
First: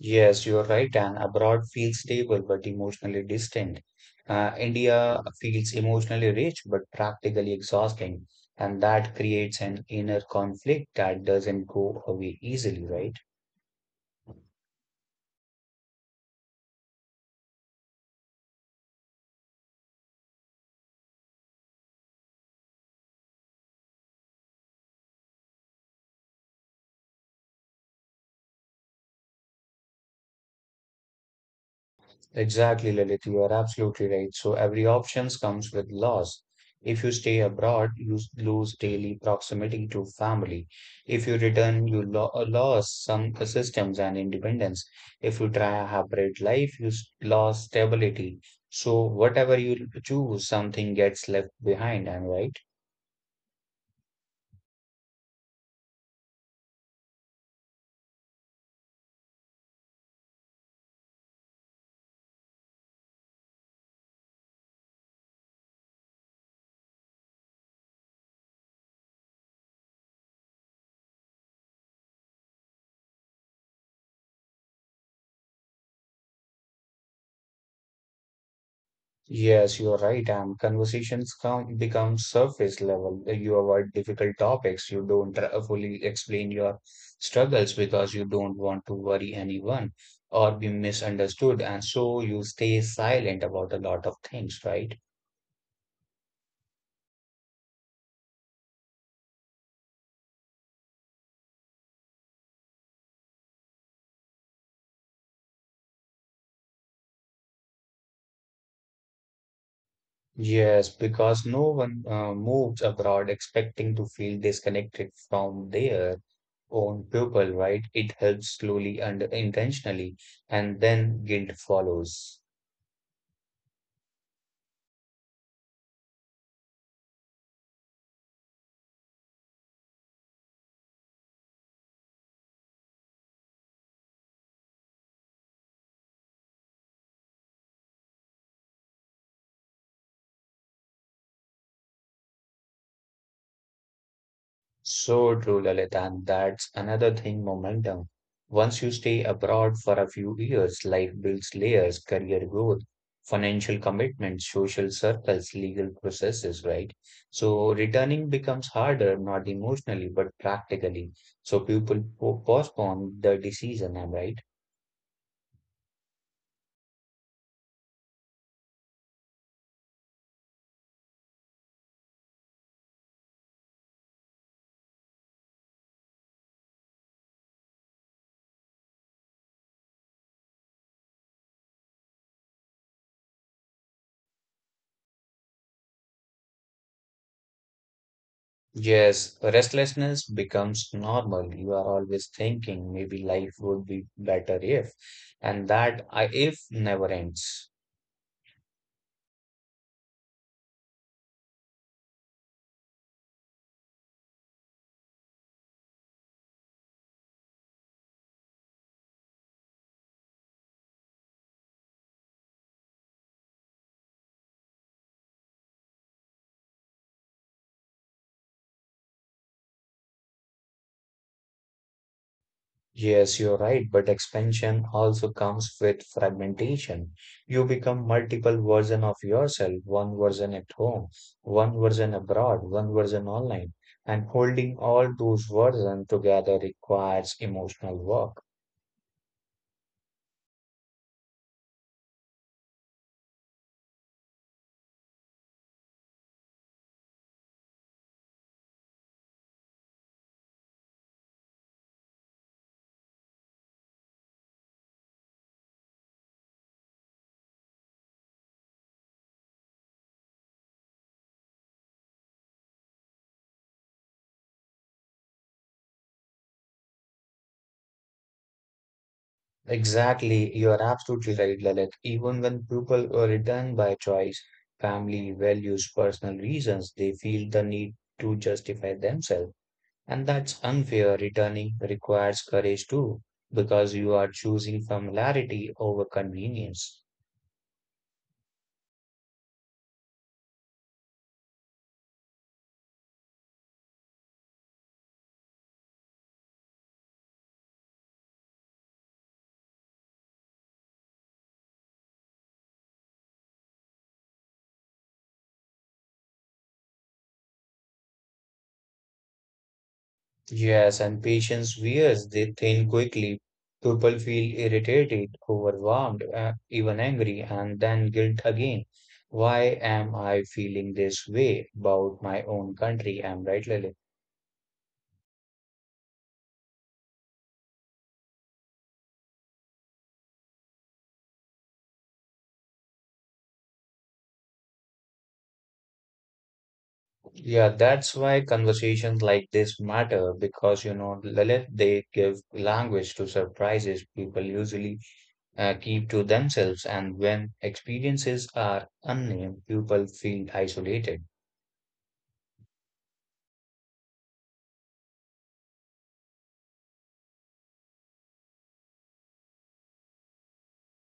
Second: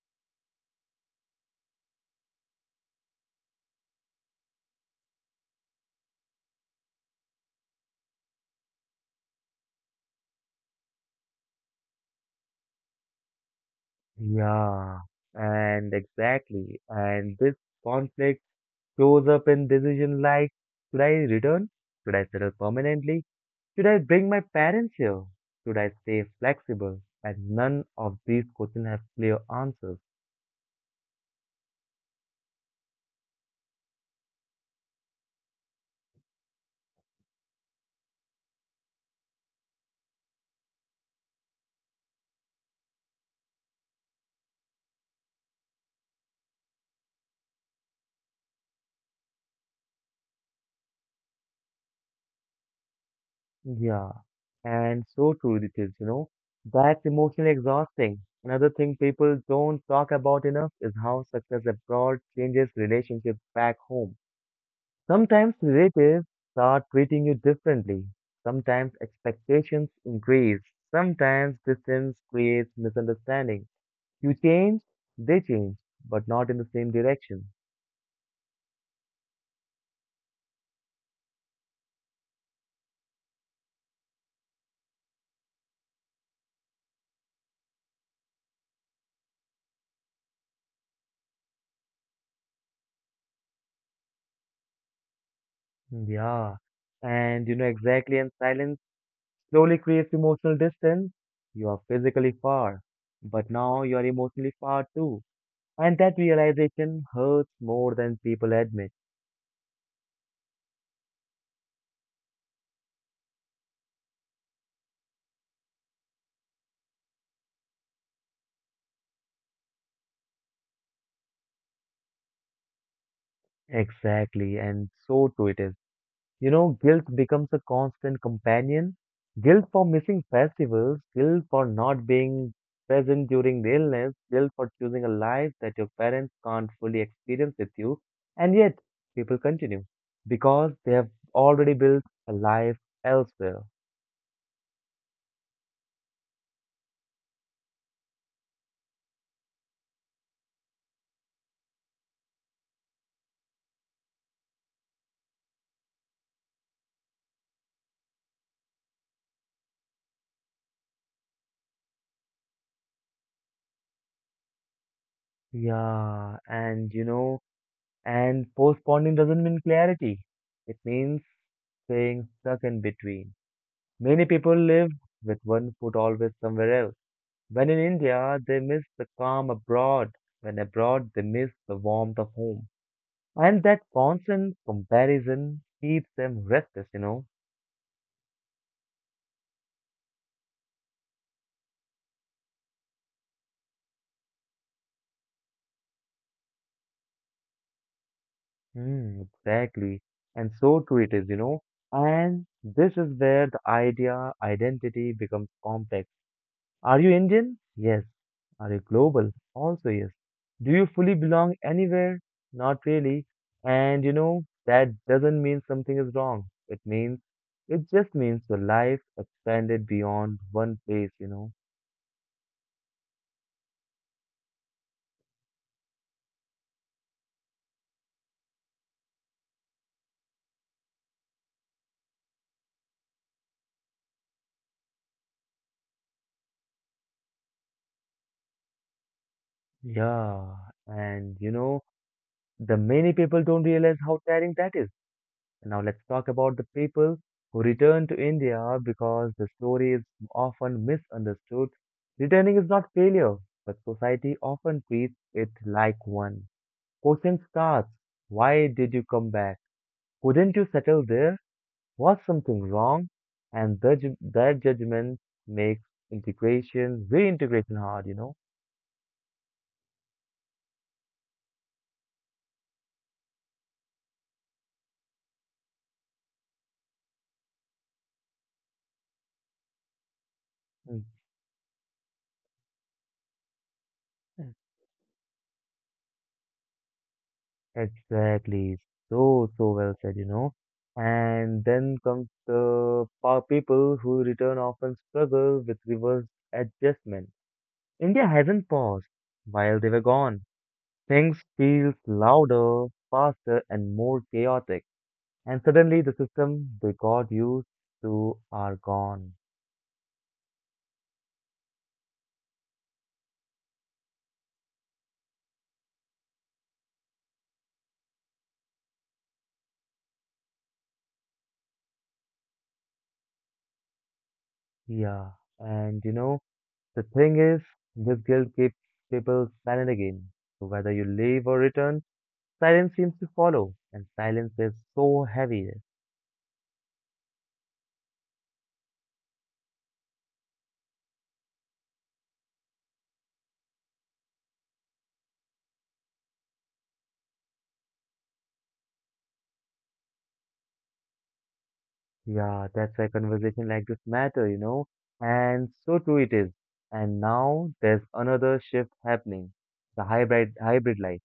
Speaker 2: Yes, you're right. And abroad feels stable but emotionally distant. Uh, India feels emotionally rich but practically exhausting, and that creates an inner conflict that doesn't go away easily, right?
Speaker 1: Yeah, and exactly. And this conflict shows up in decision like, should I return? Should I settle permanently? Should I bring my parents here? Should I stay flexible? And none of these questions have clear answers.
Speaker 2: Exactly, Lilith, you are absolutely right. So every options comes with loss. If you stay abroad, you s- lose daily proximity to family. If you return, you lo lose some uh, systems and independence. If you try a hybrid life, you s- lose stability. So whatever you choose, something gets left behind, am I right?
Speaker 1: Yeah, and so true it is, you know. That's emotionally exhausting. Another thing people don't talk about enough is how success abroad changes relationships back home. Sometimes relatives start treating you differently. Sometimes expectations increase. Sometimes distance creates misunderstanding. You change, they change, but not in the same direction.
Speaker 2: Yes, you are right. And conversations come become surface level. You avoid difficult topics. You don't tr- fully explain your struggles because you don't want to worry anyone or be misunderstood. And so you stay silent about a lot of things, right?
Speaker 1: Yeah, and you know exactly, and silence slowly creates emotional distance. You are physically far, but now you are emotionally far too. And that realization hurts more than people admit.
Speaker 2: Yes, because no one uh, moves abroad expecting to feel disconnected from their own people, right? It helps slowly and intentionally, and then guilt follows.
Speaker 1: Exactly, and so too it is. You know, guilt becomes a constant companion. Guilt for missing festivals, guilt for not being present during the illness, guilt for choosing a life that your parents can't fully experience with you. And yet, people continue because they have already built a life elsewhere.
Speaker 2: So true, Lalit, and that's another thing momentum. Once you stay abroad for a few years, life builds layers, career growth, financial commitments, social circles, legal processes, right? So returning becomes harder, not emotionally, but practically. So people po- postpone the decision, am I right?
Speaker 1: Yeah, and you know, and postponing doesn't mean clarity. It means staying stuck in between. Many people live with one foot always somewhere else. When in India, they miss the calm abroad. When abroad, they miss the warmth of home. And that constant comparison keeps them restless, you know.
Speaker 2: Yes, restlessness becomes normal. You are always thinking maybe life would be better if, and that I if never ends.
Speaker 1: Hmm, exactly. And so true it is, you know. And this is where the idea identity becomes complex. Are you Indian? Yes. Are you global? Also, yes. Do you fully belong anywhere? Not really. And you know, that doesn't mean something is wrong. It means, it just means your life expanded beyond one place, you know.
Speaker 2: Yes, you're right, but expansion also comes with fragmentation. You become multiple version of yourself, one version at home, one version abroad, one version online, and holding all those versions together requires emotional work.
Speaker 1: Yeah. And you know, the many people don't realize how tiring that is. Now let's talk about the people who return to India because the story is often misunderstood. Returning is not failure, but society often treats it like one. Question starts, why did you come back? Couldn't you settle there? Was something wrong? And the, ju- that judgment makes integration, reintegration hard, you know?
Speaker 2: Exactly, you are absolutely right, Lalit. Even when people are return by choice, family values, personal reasons, they feel the need to justify themselves. And that's
Speaker 1: Mm.
Speaker 2: unfair. Returning requires courage too, because you are choosing familiarity over convenience.
Speaker 1: Exactly. So, so well said, you know. And then comes the pa- people who return often struggle with reverse adjustment. India hasn't paused while they were gone. Things feels louder, faster, and more chaotic. And suddenly the system we got used to are gone.
Speaker 2: Yes, and patience wears they thin quickly. People feel irritated, overwhelmed, uh, even angry, and then guilt again. Why am I feeling this way about my own country? Am right, Lalit?
Speaker 1: Yeah. And you know, the thing is, this guilt keeps people silent again. So whether you leave or return, silence seems to follow, and silence is so heavy.
Speaker 2: Yeah, that's why conversations like this matter because you know, Lalit, they give language to surprises people usually uh, keep to themselves, and when experiences are unnamed, people feel isolated.
Speaker 1: Yeah, that's why conversation like this matter, you know, and so true it is. And now there's another shift happening, the hybrid hybrid life,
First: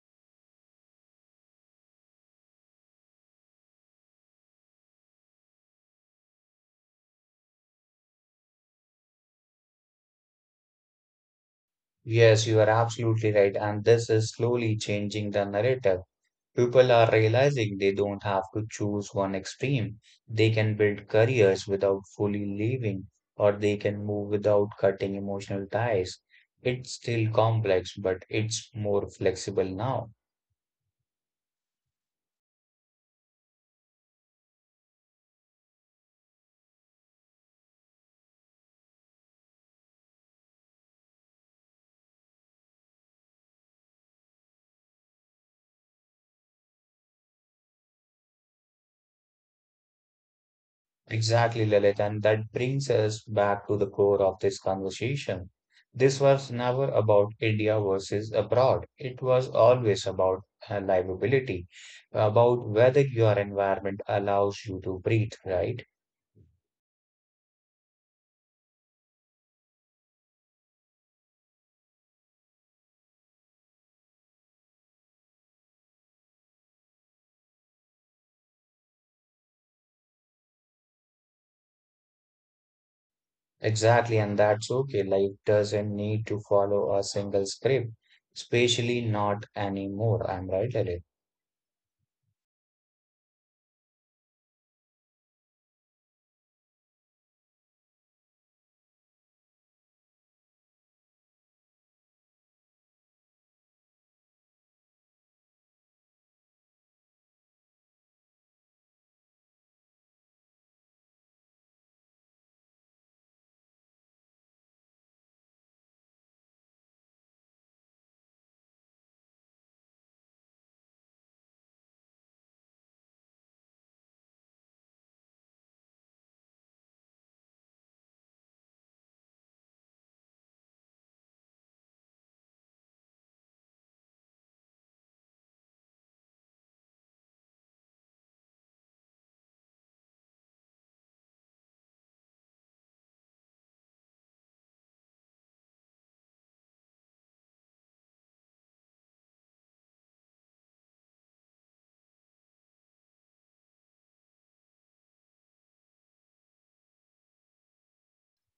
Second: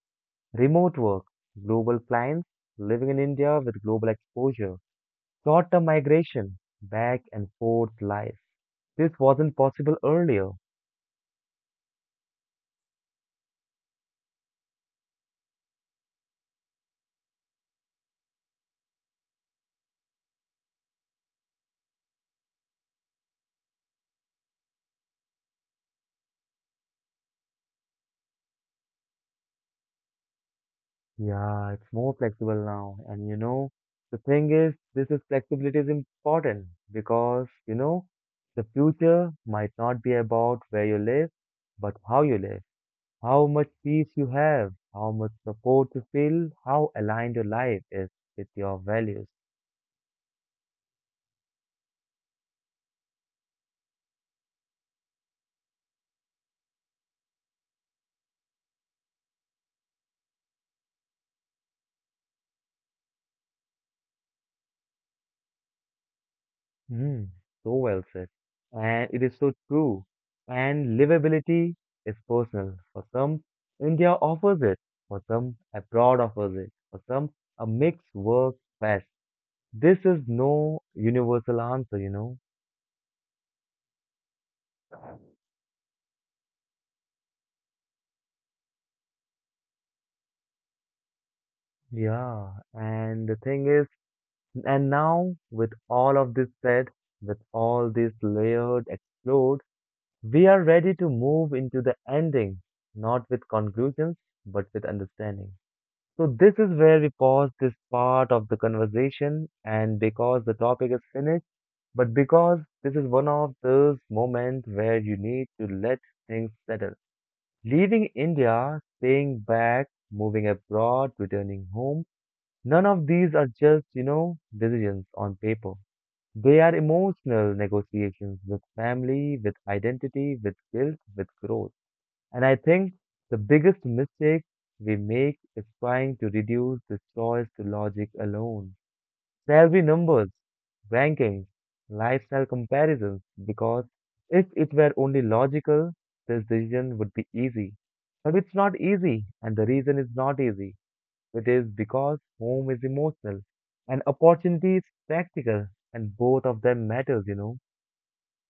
Speaker 1: remote work, global clients, living in India with global exposure, short-term migration, back and forth life. This wasn't possible earlier.
Speaker 2: Yes, you are absolutely right, and this is slowly changing the narrative. People are realizing they don't have to choose one extreme. They can build careers without fully leaving, or they can move without cutting emotional ties. It's still complex, but it's more flexible now.
Speaker 1: Yeah, it's more flexible now. And you know, the thing is, this is flexibility is important because, you know, the future might not be about where you live, but how you live, how much peace you have, how much support you feel, how aligned your life is with your values.
Speaker 2: Exactly, Lilith, and that brings us back to the core of this conversation. This was never about India versus abroad. It was always about uh, livability, about whether your environment allows you to breathe, right?
Speaker 1: Mm, so well said. And it is so true. And livability is personal. For some, India offers it. For some, abroad offers it. For some, a mix works best. This is no universal answer, you know.
Speaker 2: Exactly, and that's okay. Life doesn't need to follow a single script, especially not anymore. I'm right, Lilith.
Speaker 1: Yeah. And the thing is, and now with all of this said, with all this layered, explored, we are ready to move into the ending, not with conclusions, but with understanding. So, this is where we pause this part of the conversation, and because the topic is finished, but because this is one of those moments where you need to let things settle. Leaving India, staying back, moving abroad, returning home, none of these are just, you know, decisions on paper. They are emotional negotiations with family, with identity, with guilt, with growth. And I think the biggest mistake we make is trying to reduce this choice to logic alone. Salary numbers, rankings, lifestyle comparisons, because if it were only logical, this decision would be easy. But it's not easy, and the reason is not easy. It is because home is emotional and opportunity is practical, and both of them matters, you know.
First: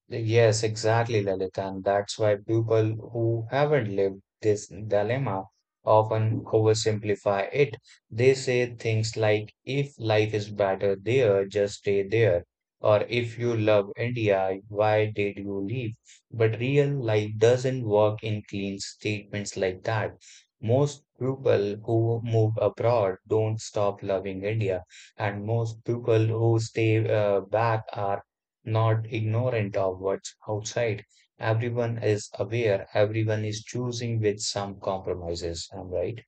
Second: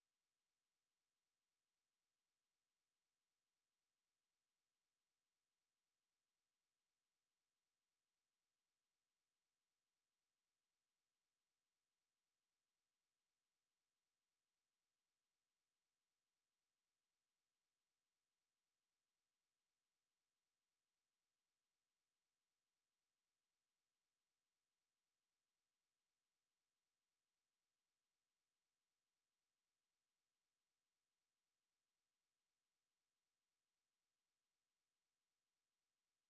Speaker 2: Yes, exactly, Lalit. And that's why people who haven't lived this dilemma often oversimplify it. They say things like, if life is better there, just stay there. Or if you love India, why did you leave? But real life doesn't work in clean statements like that. Most people who move abroad don't stop loving India, and most people who stay uh, back are not ignorant of what's outside. Everyone is aware, everyone is choosing with some compromises. I'm right.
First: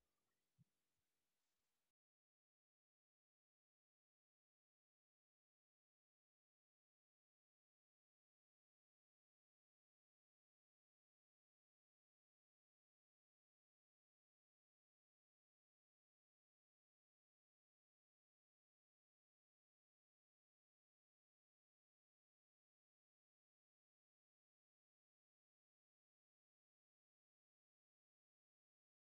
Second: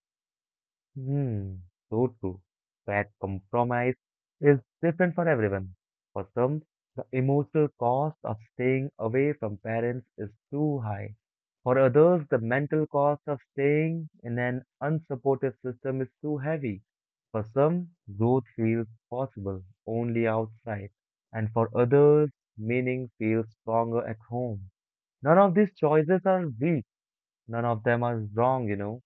Speaker 1: Hmm, so true. That compromise is different for everyone. For some, the emotional cost of staying away from parents is too high. For others, the mental cost of staying in an unsupportive system is too heavy. For some, growth feels possible only outside, and for others, meaning feels stronger at home. None of these choices are weak, none of them are wrong, you know.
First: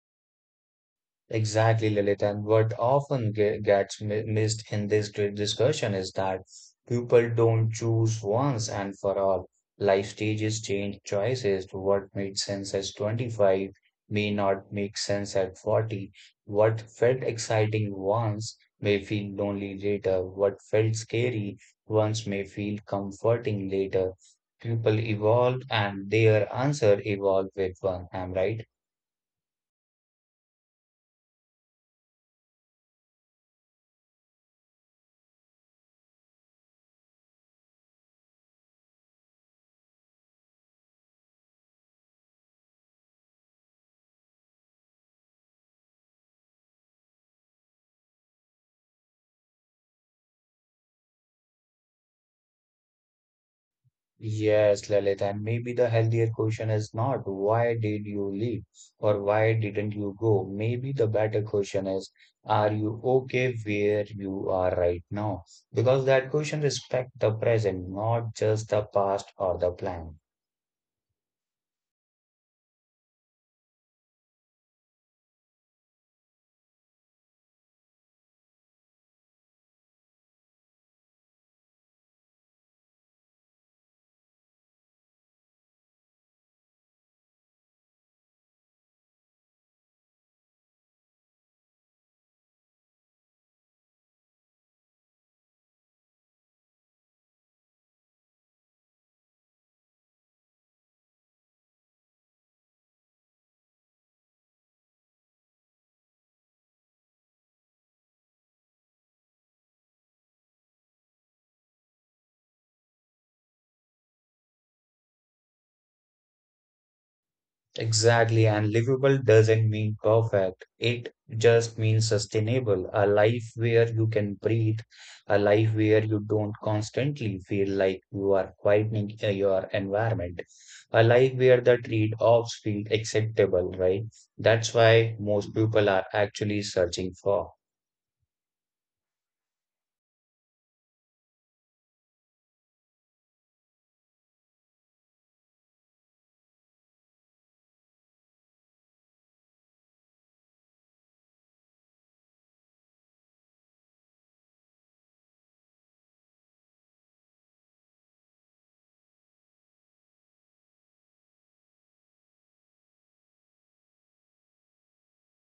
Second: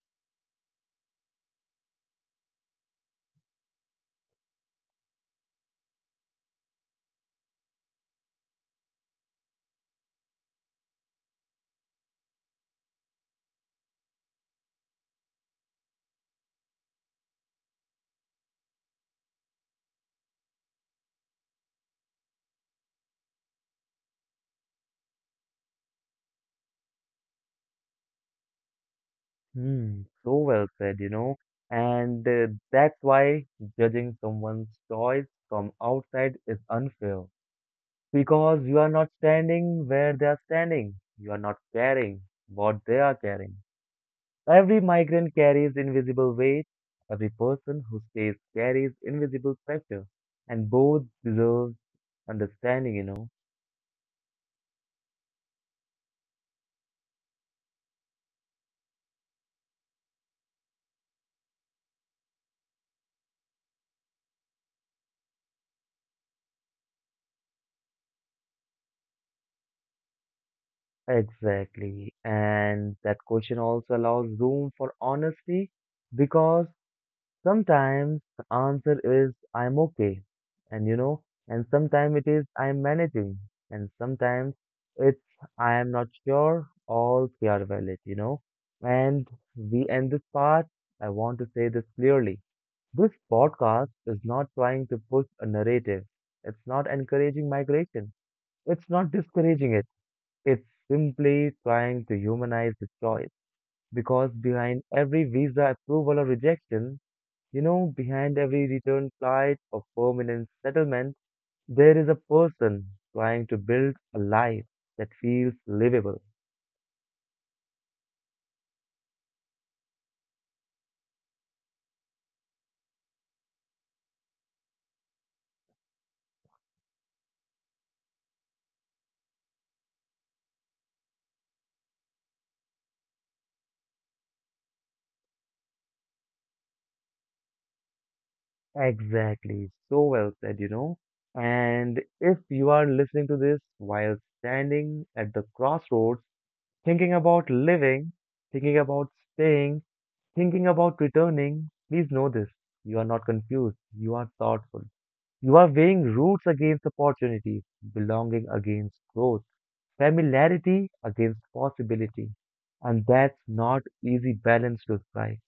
Speaker 2: Exactly, Lilith. And what often ge- gets mi- missed in this great discussion is that people don't choose once and for all. Life stages change choices. What made sense at twenty-five may not make sense at forty. What felt exciting once may feel lonely later. What felt scary once may feel comforting later. People evolve and their answer evolve with one. Am I right.
Speaker 1: Hmm, so well said, you know. And uh, that's why judging someone's choice from outside is unfair. Because you are not standing where they are standing. You are not carrying what they are carrying. Every migrant carries invisible weight. Every person who stays carries invisible pressure. And both deserve understanding, you know.
Speaker 2: Yes, Lalit, and maybe the healthier question is not why did you leave or why didn't you go? Maybe the better question is, are you okay where you are right now? Because that question respects the present, not just the past or the plan.
Speaker 1: Exactly. And that question also allows room for honesty, because sometimes the answer is I'm okay, and you know, and sometimes it is I'm managing, and sometimes it's I am not sure. All three are valid, you know. And we end this part, I want to say this clearly. This podcast is not trying to push a narrative, it's not encouraging migration, it's not discouraging it, it's simply trying to humanize the choice. Because behind every visa approval or rejection, you know, behind every return flight or permanent settlement, there is a person trying to build a life that feels livable.
Speaker 2: Exactly, and livable doesn't mean perfect. It just means sustainable. A life where you can breathe, a life where you don't constantly feel like you are fighting uh, your environment, a life where the trade-offs feel acceptable, right? That's why most people are actually searching for.
Speaker 1: Exactly. So well said, you know. And if you are listening to this while standing at the crossroads, thinking about living, thinking about staying, thinking about returning, please know this. You are not confused. You are thoughtful. You are weighing roots against opportunity, belonging against growth, familiarity against possibility. And that's not easy balance to strike.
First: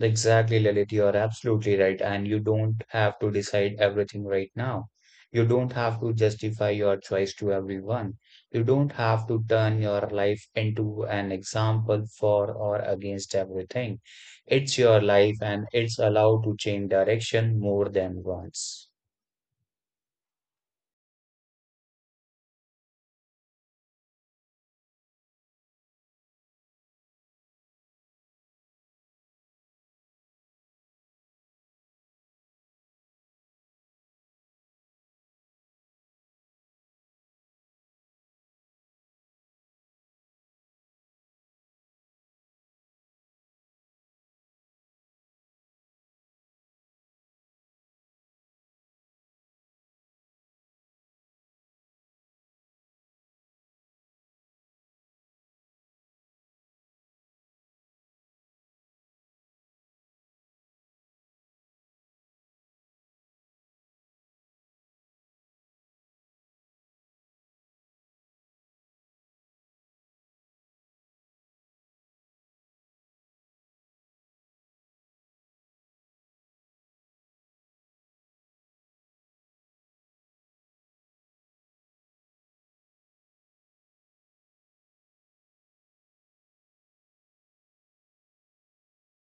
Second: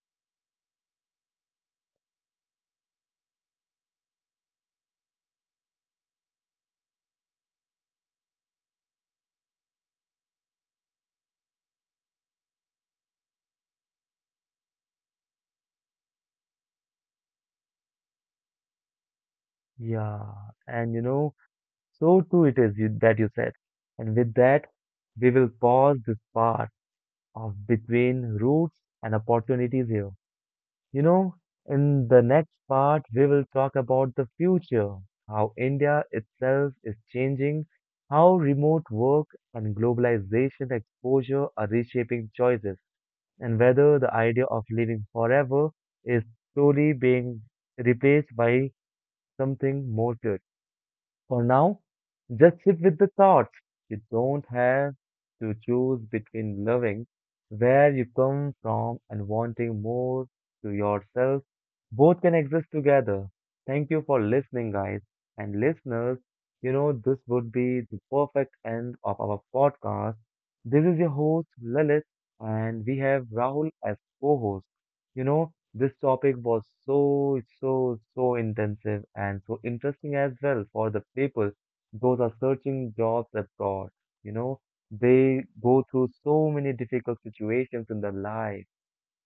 Speaker 2: Exactly, Lalit, you are absolutely right. And you don't have to decide everything right now. You don't have to justify your choice to everyone. You don't have to turn your life into an example for or against everything. It's your life and it's allowed to change direction more than once.
Speaker 1: Yeah, and you know, so too it is you, that you said. And with that, we will pause this part of between roots and opportunities here. You know, in the next part, we will talk about the future, how India itself is changing, how remote work and globalization exposure are reshaping choices and whether the idea of living forever is slowly being replaced by something more. For now, just sit with the thoughts. You don't have to choose between loving where you come from and wanting more to yourself. Both can exist together. Thank you for listening, guys and listeners. You know, this would be the perfect end of our podcast. This is your host, Lalit, and we have Rahul as co host. You know, this topic was so, so, so intensive and so interesting as well for the people. Those are searching jobs abroad. You know, they go through so many difficult situations in their life,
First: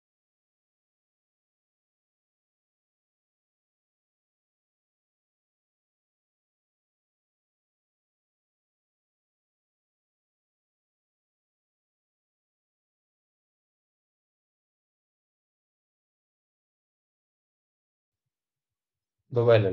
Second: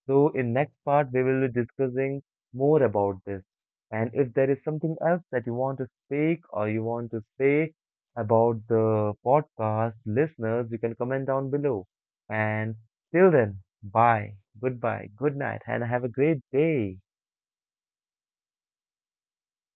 Speaker 1: so in next part, we will be discussing more about this. And if there is something else that you want to speak or you want to say about the podcast listeners, you can comment down below. And till then, bye, goodbye, good night, and have a great day.
Speaker 2: Bye bye,